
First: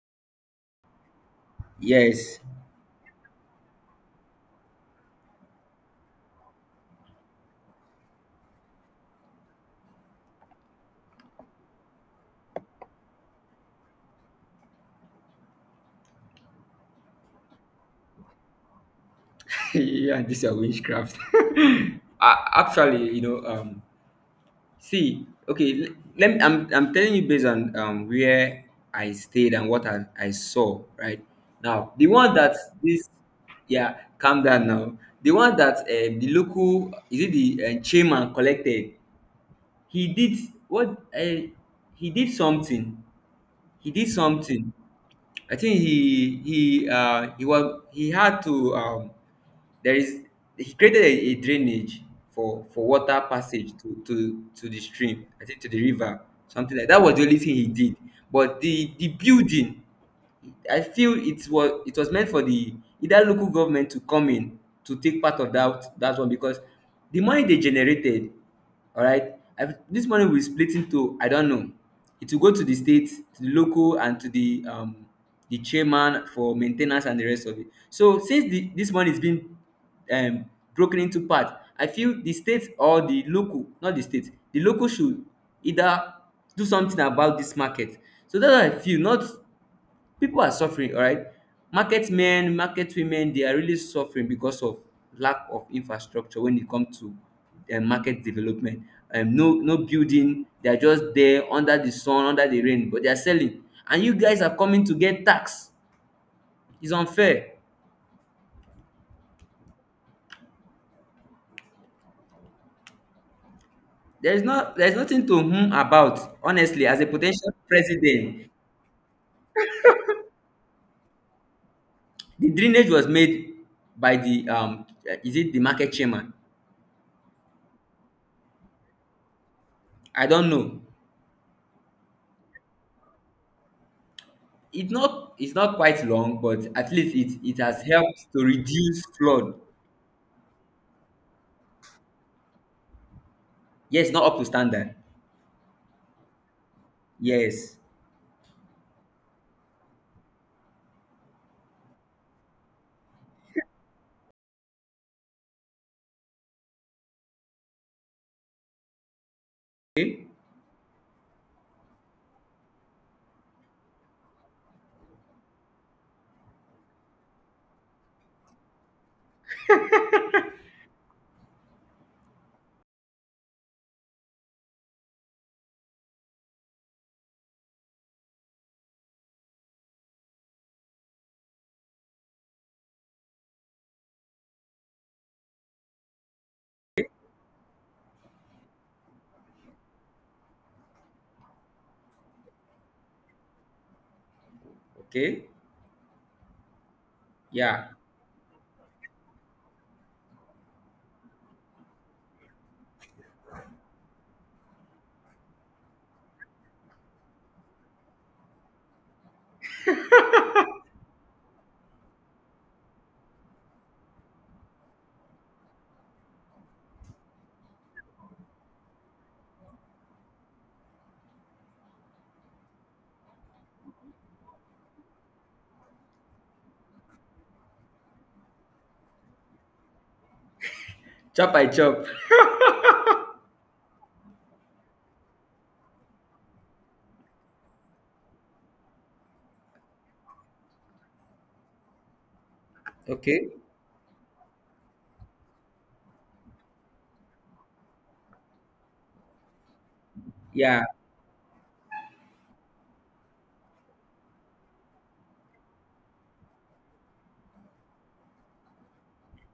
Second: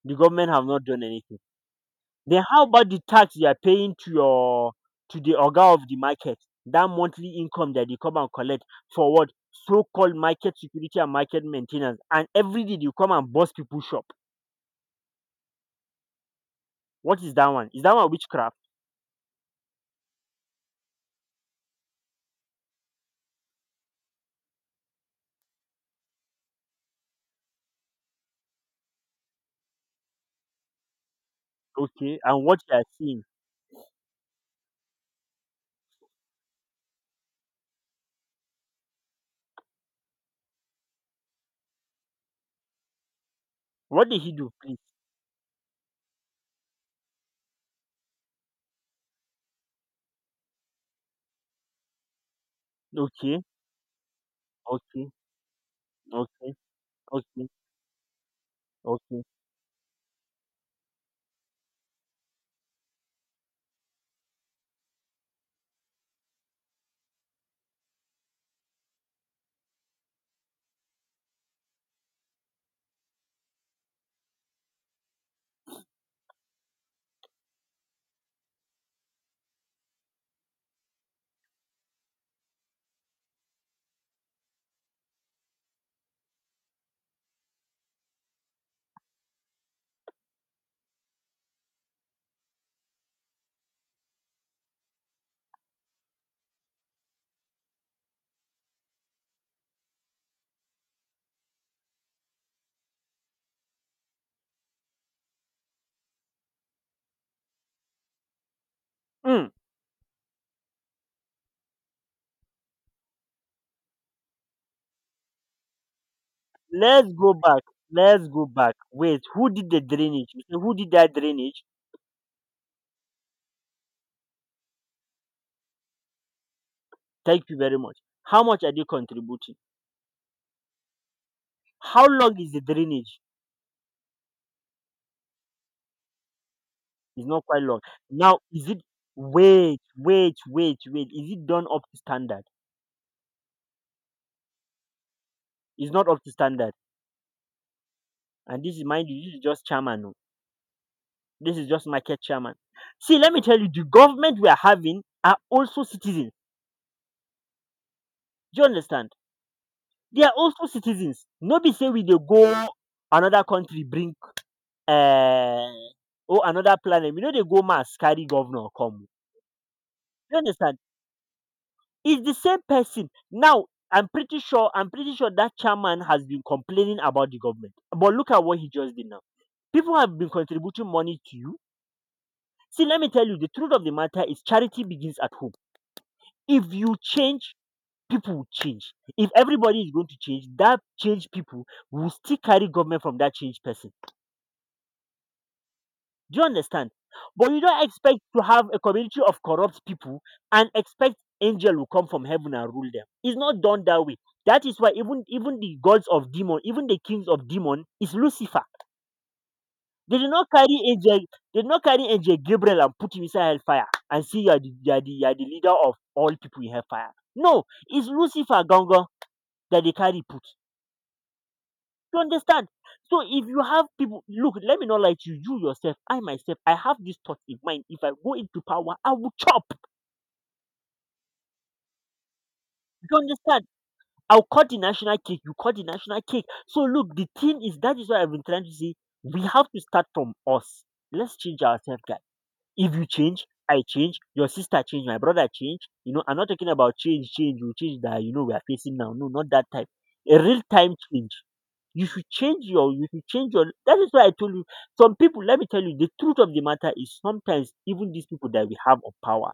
[SPEAKER 2] The government have not done anything.
[SPEAKER 1] Yes.
[SPEAKER 2] Then how about the tax you are paying to the organ of the market? That monthly income that they come and collect for what? So called market security and market maintenance. And every day you come and bust people's shop. What is that one? Is that one witchcraft?
[SPEAKER 1] Yeah, this is witchcraft. I, actually, you know, see, okay, l- let me, I'm telling you based on where I stayed and what I saw, right? Now, the
[SPEAKER 2] Okay.
[SPEAKER 1] one
[SPEAKER 2] And
[SPEAKER 1] that
[SPEAKER 2] what you are
[SPEAKER 1] this
[SPEAKER 2] seeing?
[SPEAKER 1] yeah, calm down now. The one that the local is it the chairman collected. He did what uh, he did something. He did
[SPEAKER 2] What did he do,
[SPEAKER 1] something.
[SPEAKER 2] please?
[SPEAKER 1] I think he was he had to there is he created a drainage for water
[SPEAKER 2] Okay.
[SPEAKER 1] passage to the
[SPEAKER 2] Okay.
[SPEAKER 1] stream, I think to the river,
[SPEAKER 2] Okay.
[SPEAKER 1] something like that. Was the only
[SPEAKER 2] Okay.
[SPEAKER 1] thing he did, but the
[SPEAKER 2] Okay.
[SPEAKER 1] building I feel it was meant for the either local government to come in to take part of that that one because the money they generated, all right. I've, this money will be split into I don't know. It will go to the state, to the local, and to the chairman for maintenance and the rest of it. So since the, this money is being um broken into part, I feel the state or the local, not the state, the local should either do something about this market. So that's what I feel. Not people are suffering, all right, market men market women they are really suffering because of lack of infrastructure when it comes to market development, no no building, they are just there under the sun under the rain, but they are selling and you guys are coming to get tax, it's unfair.
[SPEAKER 2] Mm.
[SPEAKER 1] There is not, there is nothing to hum about, honestly, as a
[SPEAKER 2] Let's go
[SPEAKER 1] potential
[SPEAKER 2] back.
[SPEAKER 1] president.
[SPEAKER 2] Wait, who did the drainage? Who did that drainage?
[SPEAKER 1] The drainage was made by the is it the market chairman.
[SPEAKER 2] Thank you very much. How much are they contributing?
[SPEAKER 1] I don't know.
[SPEAKER 2] How long is the drainage?
[SPEAKER 1] It's not it's not quite long, but at least
[SPEAKER 2] It's not
[SPEAKER 1] it it
[SPEAKER 2] quite long.
[SPEAKER 1] has helped
[SPEAKER 2] Now,
[SPEAKER 1] to
[SPEAKER 2] is it
[SPEAKER 1] reduce flood.
[SPEAKER 2] wait? Is it done up to standard?
[SPEAKER 1] Yes, not up to standard.
[SPEAKER 2] It's not up to standard.
[SPEAKER 1] Yes.
[SPEAKER 2] And this is, mind you, this is just chairman, oh. This is just market chairman. See, let me tell you, the government we are having are also citizens. Do you understand? They
[SPEAKER 1] Okay.
[SPEAKER 2] are also citizens. Nobody say we they go another country bring um or another planet, we know they go Mars carry governor come oh. You understand? It's the same person. Now I'm pretty sure that chairman has been complaining about the government. But look at what he just did now. People have been contributing money to you. See, let me tell you, the truth of the matter is charity begins at home. If you change, people will change. If everybody is going to change, that change people will still carry government from that change person.
[SPEAKER 1] Okay.
[SPEAKER 2] Do you understand? But you don't
[SPEAKER 1] Yeah.
[SPEAKER 2] expect to have a community of corrupt people and expect angel will come from heaven and rule them. It's not done that way. That is why even the gods of demon, even the kings of demon, is Lucifer. They did not carry angel. They did not carry angel Gabriel and put him inside hellfire and see you are the leader of all people in hellfire. No, it's Lucifer Gongo that they carry put. You understand? So if you have people, look, let me not lie to you, you yourself, I myself, I have this thought in mind. If I go into power, I will chop.
[SPEAKER 1] Chop by chop.
[SPEAKER 2] You understand? I'll cut the national cake. You cut the national cake. So look, the thing is that is what I've been trying to say. We have to start from us. Let's change ourselves, guys. If you change,
[SPEAKER 1] Okay.
[SPEAKER 2] I change. Your sister change. My brother change. You know, I'm not talking about change, change. You change that you know we are facing now. No, not that type. A real
[SPEAKER 1] Yeah.
[SPEAKER 2] time change. You should change your you should change your that is why I told you some people, let me tell you the truth of the matter is sometimes even these people that we have on power,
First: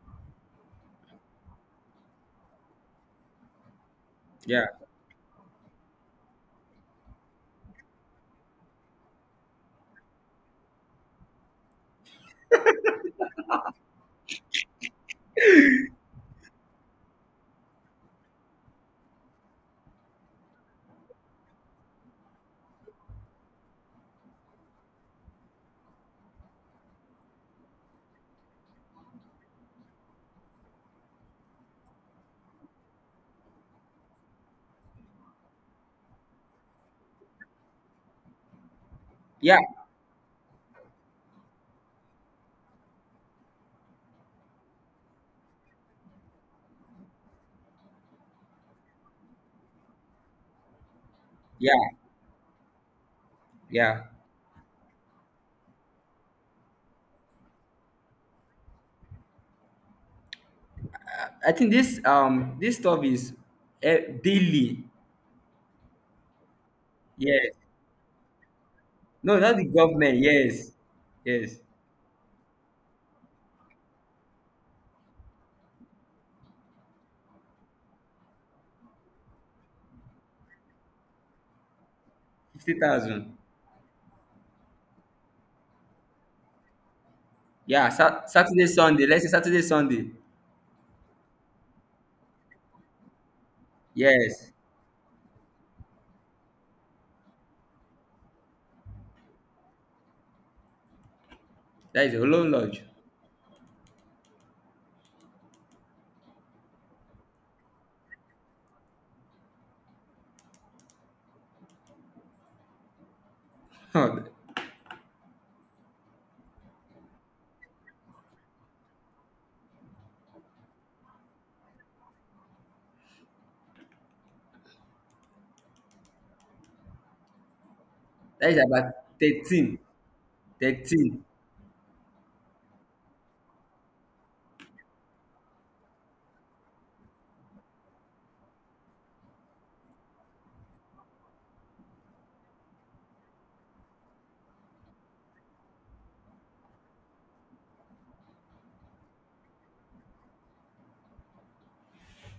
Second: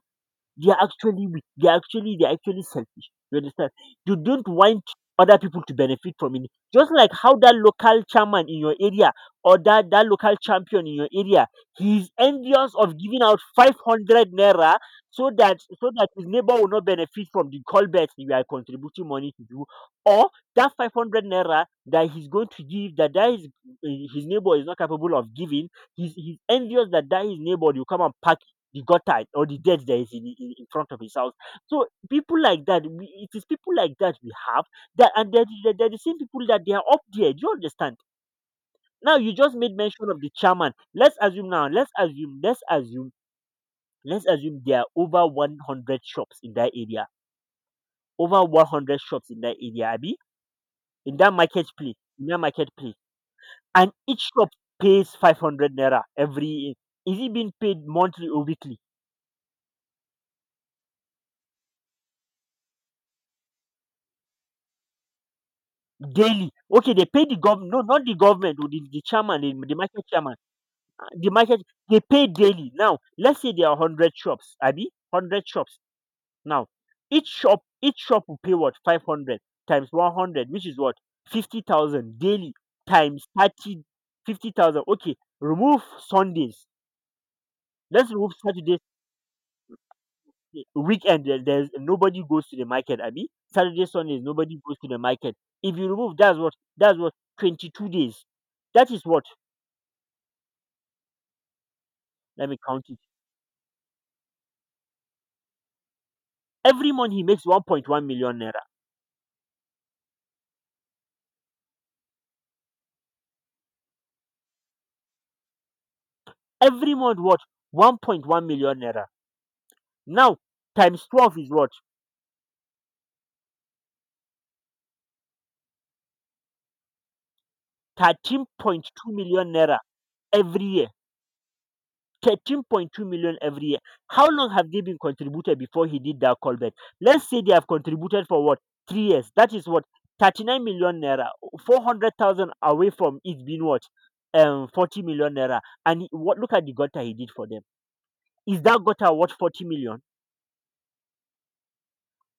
[SPEAKER 2] they're actually weak. They're actually selfish. You understand? You don't
[SPEAKER 1] Yeah.
[SPEAKER 2] want other people to benefit from it. Just like how that local chairman in your area or that local champion in your area, he's envious of giving out 500 naira so that his neighbor will not benefit from the colbert you are contributing money to do, or that 500 naira that he's going to give, that that is his neighbor is not capable of giving. He's envious that his neighbor will come and pack the gutter or the dead that is in, front of his house. So people like that, we, it is people like that we have that, and they're the same people that they are up there. Do you understand? Now you just
[SPEAKER 1] Yeah.
[SPEAKER 2] made mention of the chairman. Let's assume now. Let's assume there are over 100 shops in that area. Over 100 shops in that area, Abi,
[SPEAKER 1] Yeah.
[SPEAKER 2] in that marketplace, and
[SPEAKER 1] Yeah.
[SPEAKER 2] each shop pays 500 naira every. Is it being paid monthly or weekly?
[SPEAKER 1] I think this this stuff is uh, daily.
[SPEAKER 2] Daily. Okay, they pay the
[SPEAKER 1] Yes.
[SPEAKER 2] government, no, not the government, oh, the
[SPEAKER 1] No,
[SPEAKER 2] chairman,
[SPEAKER 1] not the
[SPEAKER 2] the market
[SPEAKER 1] government.
[SPEAKER 2] chairman,
[SPEAKER 1] Yes.
[SPEAKER 2] the
[SPEAKER 1] Yes.
[SPEAKER 2] market, they pay daily. Now, let's say there are 100 shops, Abi, 100 shops. Now, each shop will pay what? 500 times 100, which is what? 50,000 daily
[SPEAKER 1] Fifty
[SPEAKER 2] times
[SPEAKER 1] thousand.
[SPEAKER 2] 30, 50,000. Okay, remove Sundays.
[SPEAKER 1] Yeah.
[SPEAKER 2] Let's
[SPEAKER 1] Sa-
[SPEAKER 2] remove
[SPEAKER 1] Saturday
[SPEAKER 2] Saturday
[SPEAKER 1] Sunday. Let's say Saturday Sunday.
[SPEAKER 2] weekend. There's nobody goes to the market, Abi. Saturday, Sundays,
[SPEAKER 1] Yes.
[SPEAKER 2] nobody goes to the market. If you remove, that's what, 22 days. That is what,
[SPEAKER 1] That is a
[SPEAKER 2] let
[SPEAKER 1] loan
[SPEAKER 2] me
[SPEAKER 1] lodge.
[SPEAKER 2] count it. Every month he makes 1.1 million naira.
[SPEAKER 1] That
[SPEAKER 2] Every month what? 1.1 million naira. Now times 12 is what?
[SPEAKER 1] is about
[SPEAKER 2] 13.2 million
[SPEAKER 1] 13.
[SPEAKER 2] naira every year.
[SPEAKER 1] 13,
[SPEAKER 2] 13.2 million every year. How long have they been contributed before he did that callback? Let's say they have contributed for what? 3 years. That is what? 39 million naira. 400,000 away from it being what? 40 million naira. And he- what? Look at the gutter he did for them. Is that gutter what, 40 million?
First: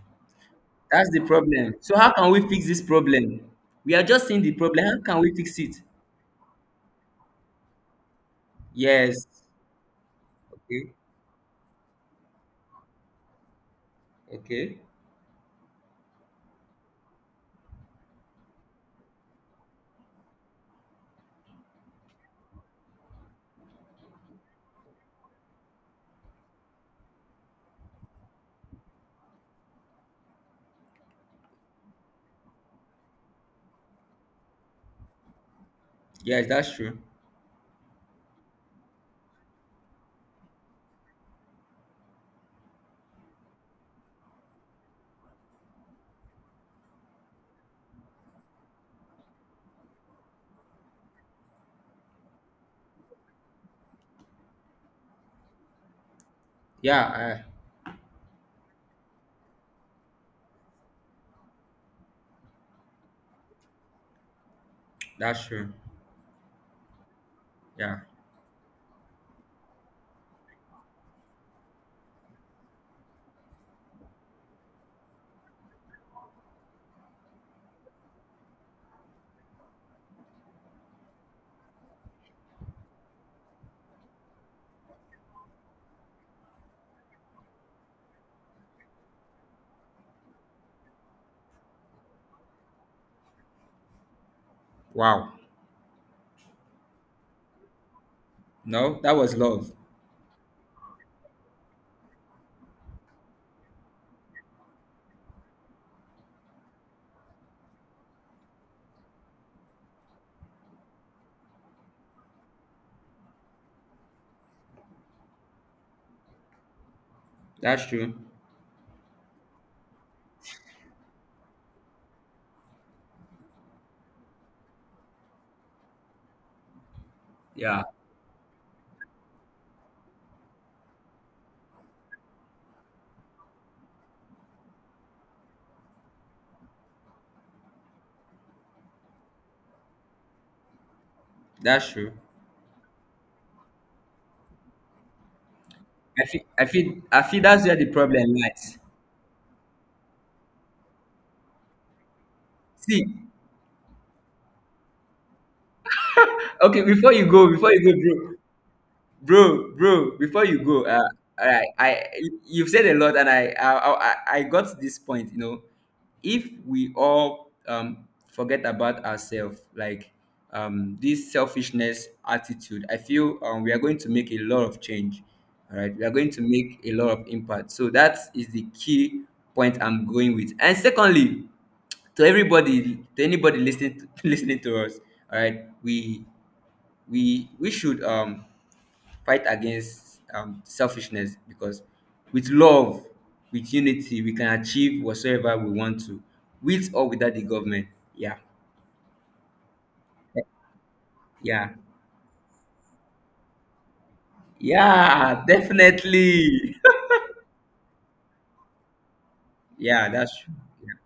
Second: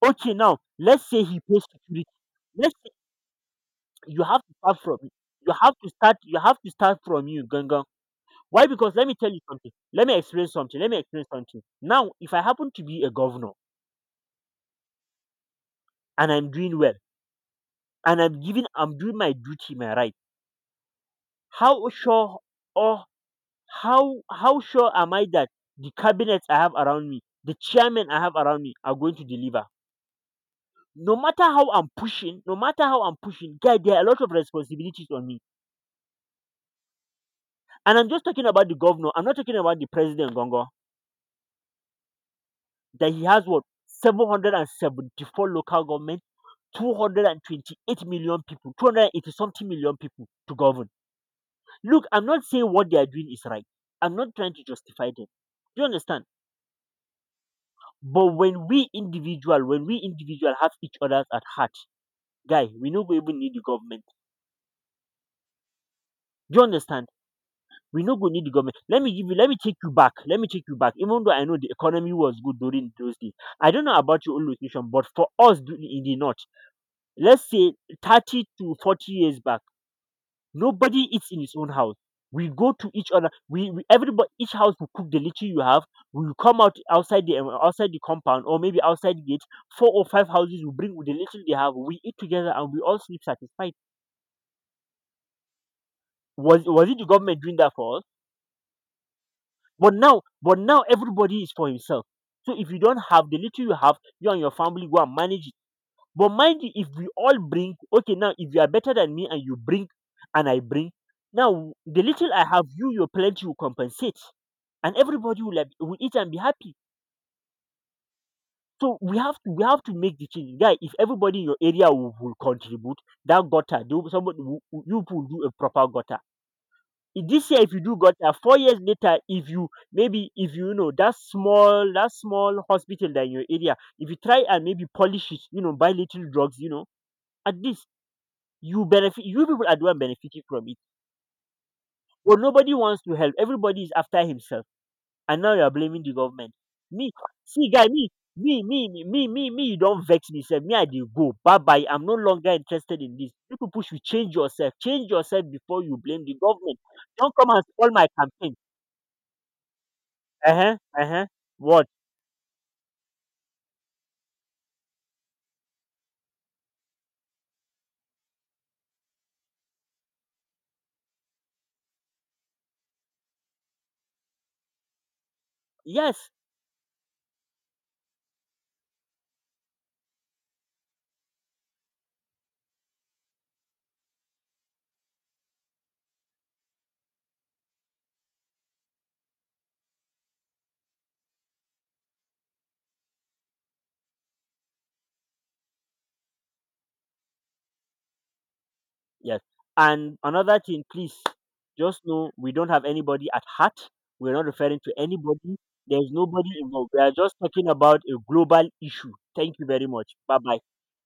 [SPEAKER 2] Okay, now let's
[SPEAKER 1] that's the
[SPEAKER 2] say he pays
[SPEAKER 1] problem, so
[SPEAKER 2] security.
[SPEAKER 1] how can we fix
[SPEAKER 2] Let's
[SPEAKER 1] this
[SPEAKER 2] say
[SPEAKER 1] problem? We are
[SPEAKER 2] you
[SPEAKER 1] just
[SPEAKER 2] have
[SPEAKER 1] seeing
[SPEAKER 2] to
[SPEAKER 1] the
[SPEAKER 2] start
[SPEAKER 1] problem,
[SPEAKER 2] from
[SPEAKER 1] how can we
[SPEAKER 2] you
[SPEAKER 1] fix
[SPEAKER 2] have
[SPEAKER 1] it?
[SPEAKER 2] to start you have to start from you, Gangan. Why? Because let me
[SPEAKER 1] Yes.
[SPEAKER 2] tell you something. Let
[SPEAKER 1] Okay.
[SPEAKER 2] me explain something. Now, if I happen to be a governor
[SPEAKER 1] Okay.
[SPEAKER 2] and I'm doing well and I'm doing my duty, my right, how sure or how sure am I that the cabinet I have around me, the chairman I have around me are going to deliver? No matter how I'm pushing, no matter how I'm pushing, guy, there are a lot of responsibilities on me.
[SPEAKER 1] Yes, that's true.
[SPEAKER 2] And I'm just talking about the governor. I'm not talking about the president, Gongo. That he has what, 774 local government, 228 million people, 280 something million people to govern. Look, I'm not saying what they are doing is right. I'm not trying to justify them. Do you understand?
[SPEAKER 1] Yeah,
[SPEAKER 2] But when we individual have each other at heart, guy, we no go even need the government.
[SPEAKER 1] that's true.
[SPEAKER 2] Do you understand?
[SPEAKER 1] Yeah.
[SPEAKER 2] We no go need the government. Let me give you, let me take you back. Even though I know the economy was good during those days. I don't know about your own location, but for us do- in the north, let's say 30 to 40 years back, nobody eats in his own house. We go to each other. We everybody each house will cook the little you have. We will come out outside the compound or maybe outside the gate. Four or five houses will bring the little they have. We eat together and we all sleep satisfied.
[SPEAKER 1] Wow.
[SPEAKER 2] Was it the government doing that for us?
[SPEAKER 1] No, that was love.
[SPEAKER 2] But now everybody is for himself. So if you don't have the little you have, you and your family go and manage it. But mind you, if we all bring, okay, now if you are better than me and you bring, and I bring, now the little I have, you your plenty will compensate, and everybody will have, will eat and be happy.
[SPEAKER 1] That's true.
[SPEAKER 2] So we have to make the change, guy. If everybody in your area will contribute, that gutter, they will- somebody will- you will do a proper gutter. If this year if you
[SPEAKER 1] Yeah,
[SPEAKER 2] do gutter, 4 years later, if you maybe if you, you know, that small hospital that in your area, if you try and maybe polish it, you know, buy little drugs, you know, at least you people are the one benefiting from it.
[SPEAKER 1] that's true.
[SPEAKER 2] But nobody wants to help. Everybody is after himself. And now you're blaming the
[SPEAKER 1] I feel
[SPEAKER 2] government.
[SPEAKER 1] i feel
[SPEAKER 2] Me,
[SPEAKER 1] i feel that's
[SPEAKER 2] see
[SPEAKER 1] where the
[SPEAKER 2] guy, me,
[SPEAKER 1] problem
[SPEAKER 2] me,
[SPEAKER 1] lies.
[SPEAKER 2] me, me, me, me, me, you don't vex me, sir. Me, I dey go. Bye bye. I'm no longer interested
[SPEAKER 1] See,
[SPEAKER 2] in this. You people should change yourself. Change yourself before you blame the government.
[SPEAKER 1] okay, before you
[SPEAKER 2] Don't come
[SPEAKER 1] go,
[SPEAKER 2] and
[SPEAKER 1] before you
[SPEAKER 2] spoil my
[SPEAKER 1] go,
[SPEAKER 2] campaign.
[SPEAKER 1] bro. Bro, bro, before you
[SPEAKER 2] Uh-huh,
[SPEAKER 1] go,
[SPEAKER 2] uh-huh.
[SPEAKER 1] i
[SPEAKER 2] What?
[SPEAKER 1] i you've said a lot, and I got to this point, you know, if we all forget about ourselves, like this selfishness attitude, I feel we are going to make a lot of change, all right, we are going
[SPEAKER 2] Yes,
[SPEAKER 1] to make a lot of impact, so that is the key point I'm going with. And secondly, to everybody, to anybody listening to, listening to us, all right, we should fight against selfishness because with love, with unity, we can achieve whatsoever we want to, with or without the government. Yeah,
[SPEAKER 2] yes. And another thing, please,
[SPEAKER 1] yeah,
[SPEAKER 2] just know we don't have anybody at heart. We're not referring to
[SPEAKER 1] yeah,
[SPEAKER 2] anybody. There's nobody
[SPEAKER 1] definitely.
[SPEAKER 2] involved. We are just talking about a global issue. Thank you very
[SPEAKER 1] Yeah,
[SPEAKER 2] much.
[SPEAKER 1] that's
[SPEAKER 2] Bye bye.
[SPEAKER 1] true.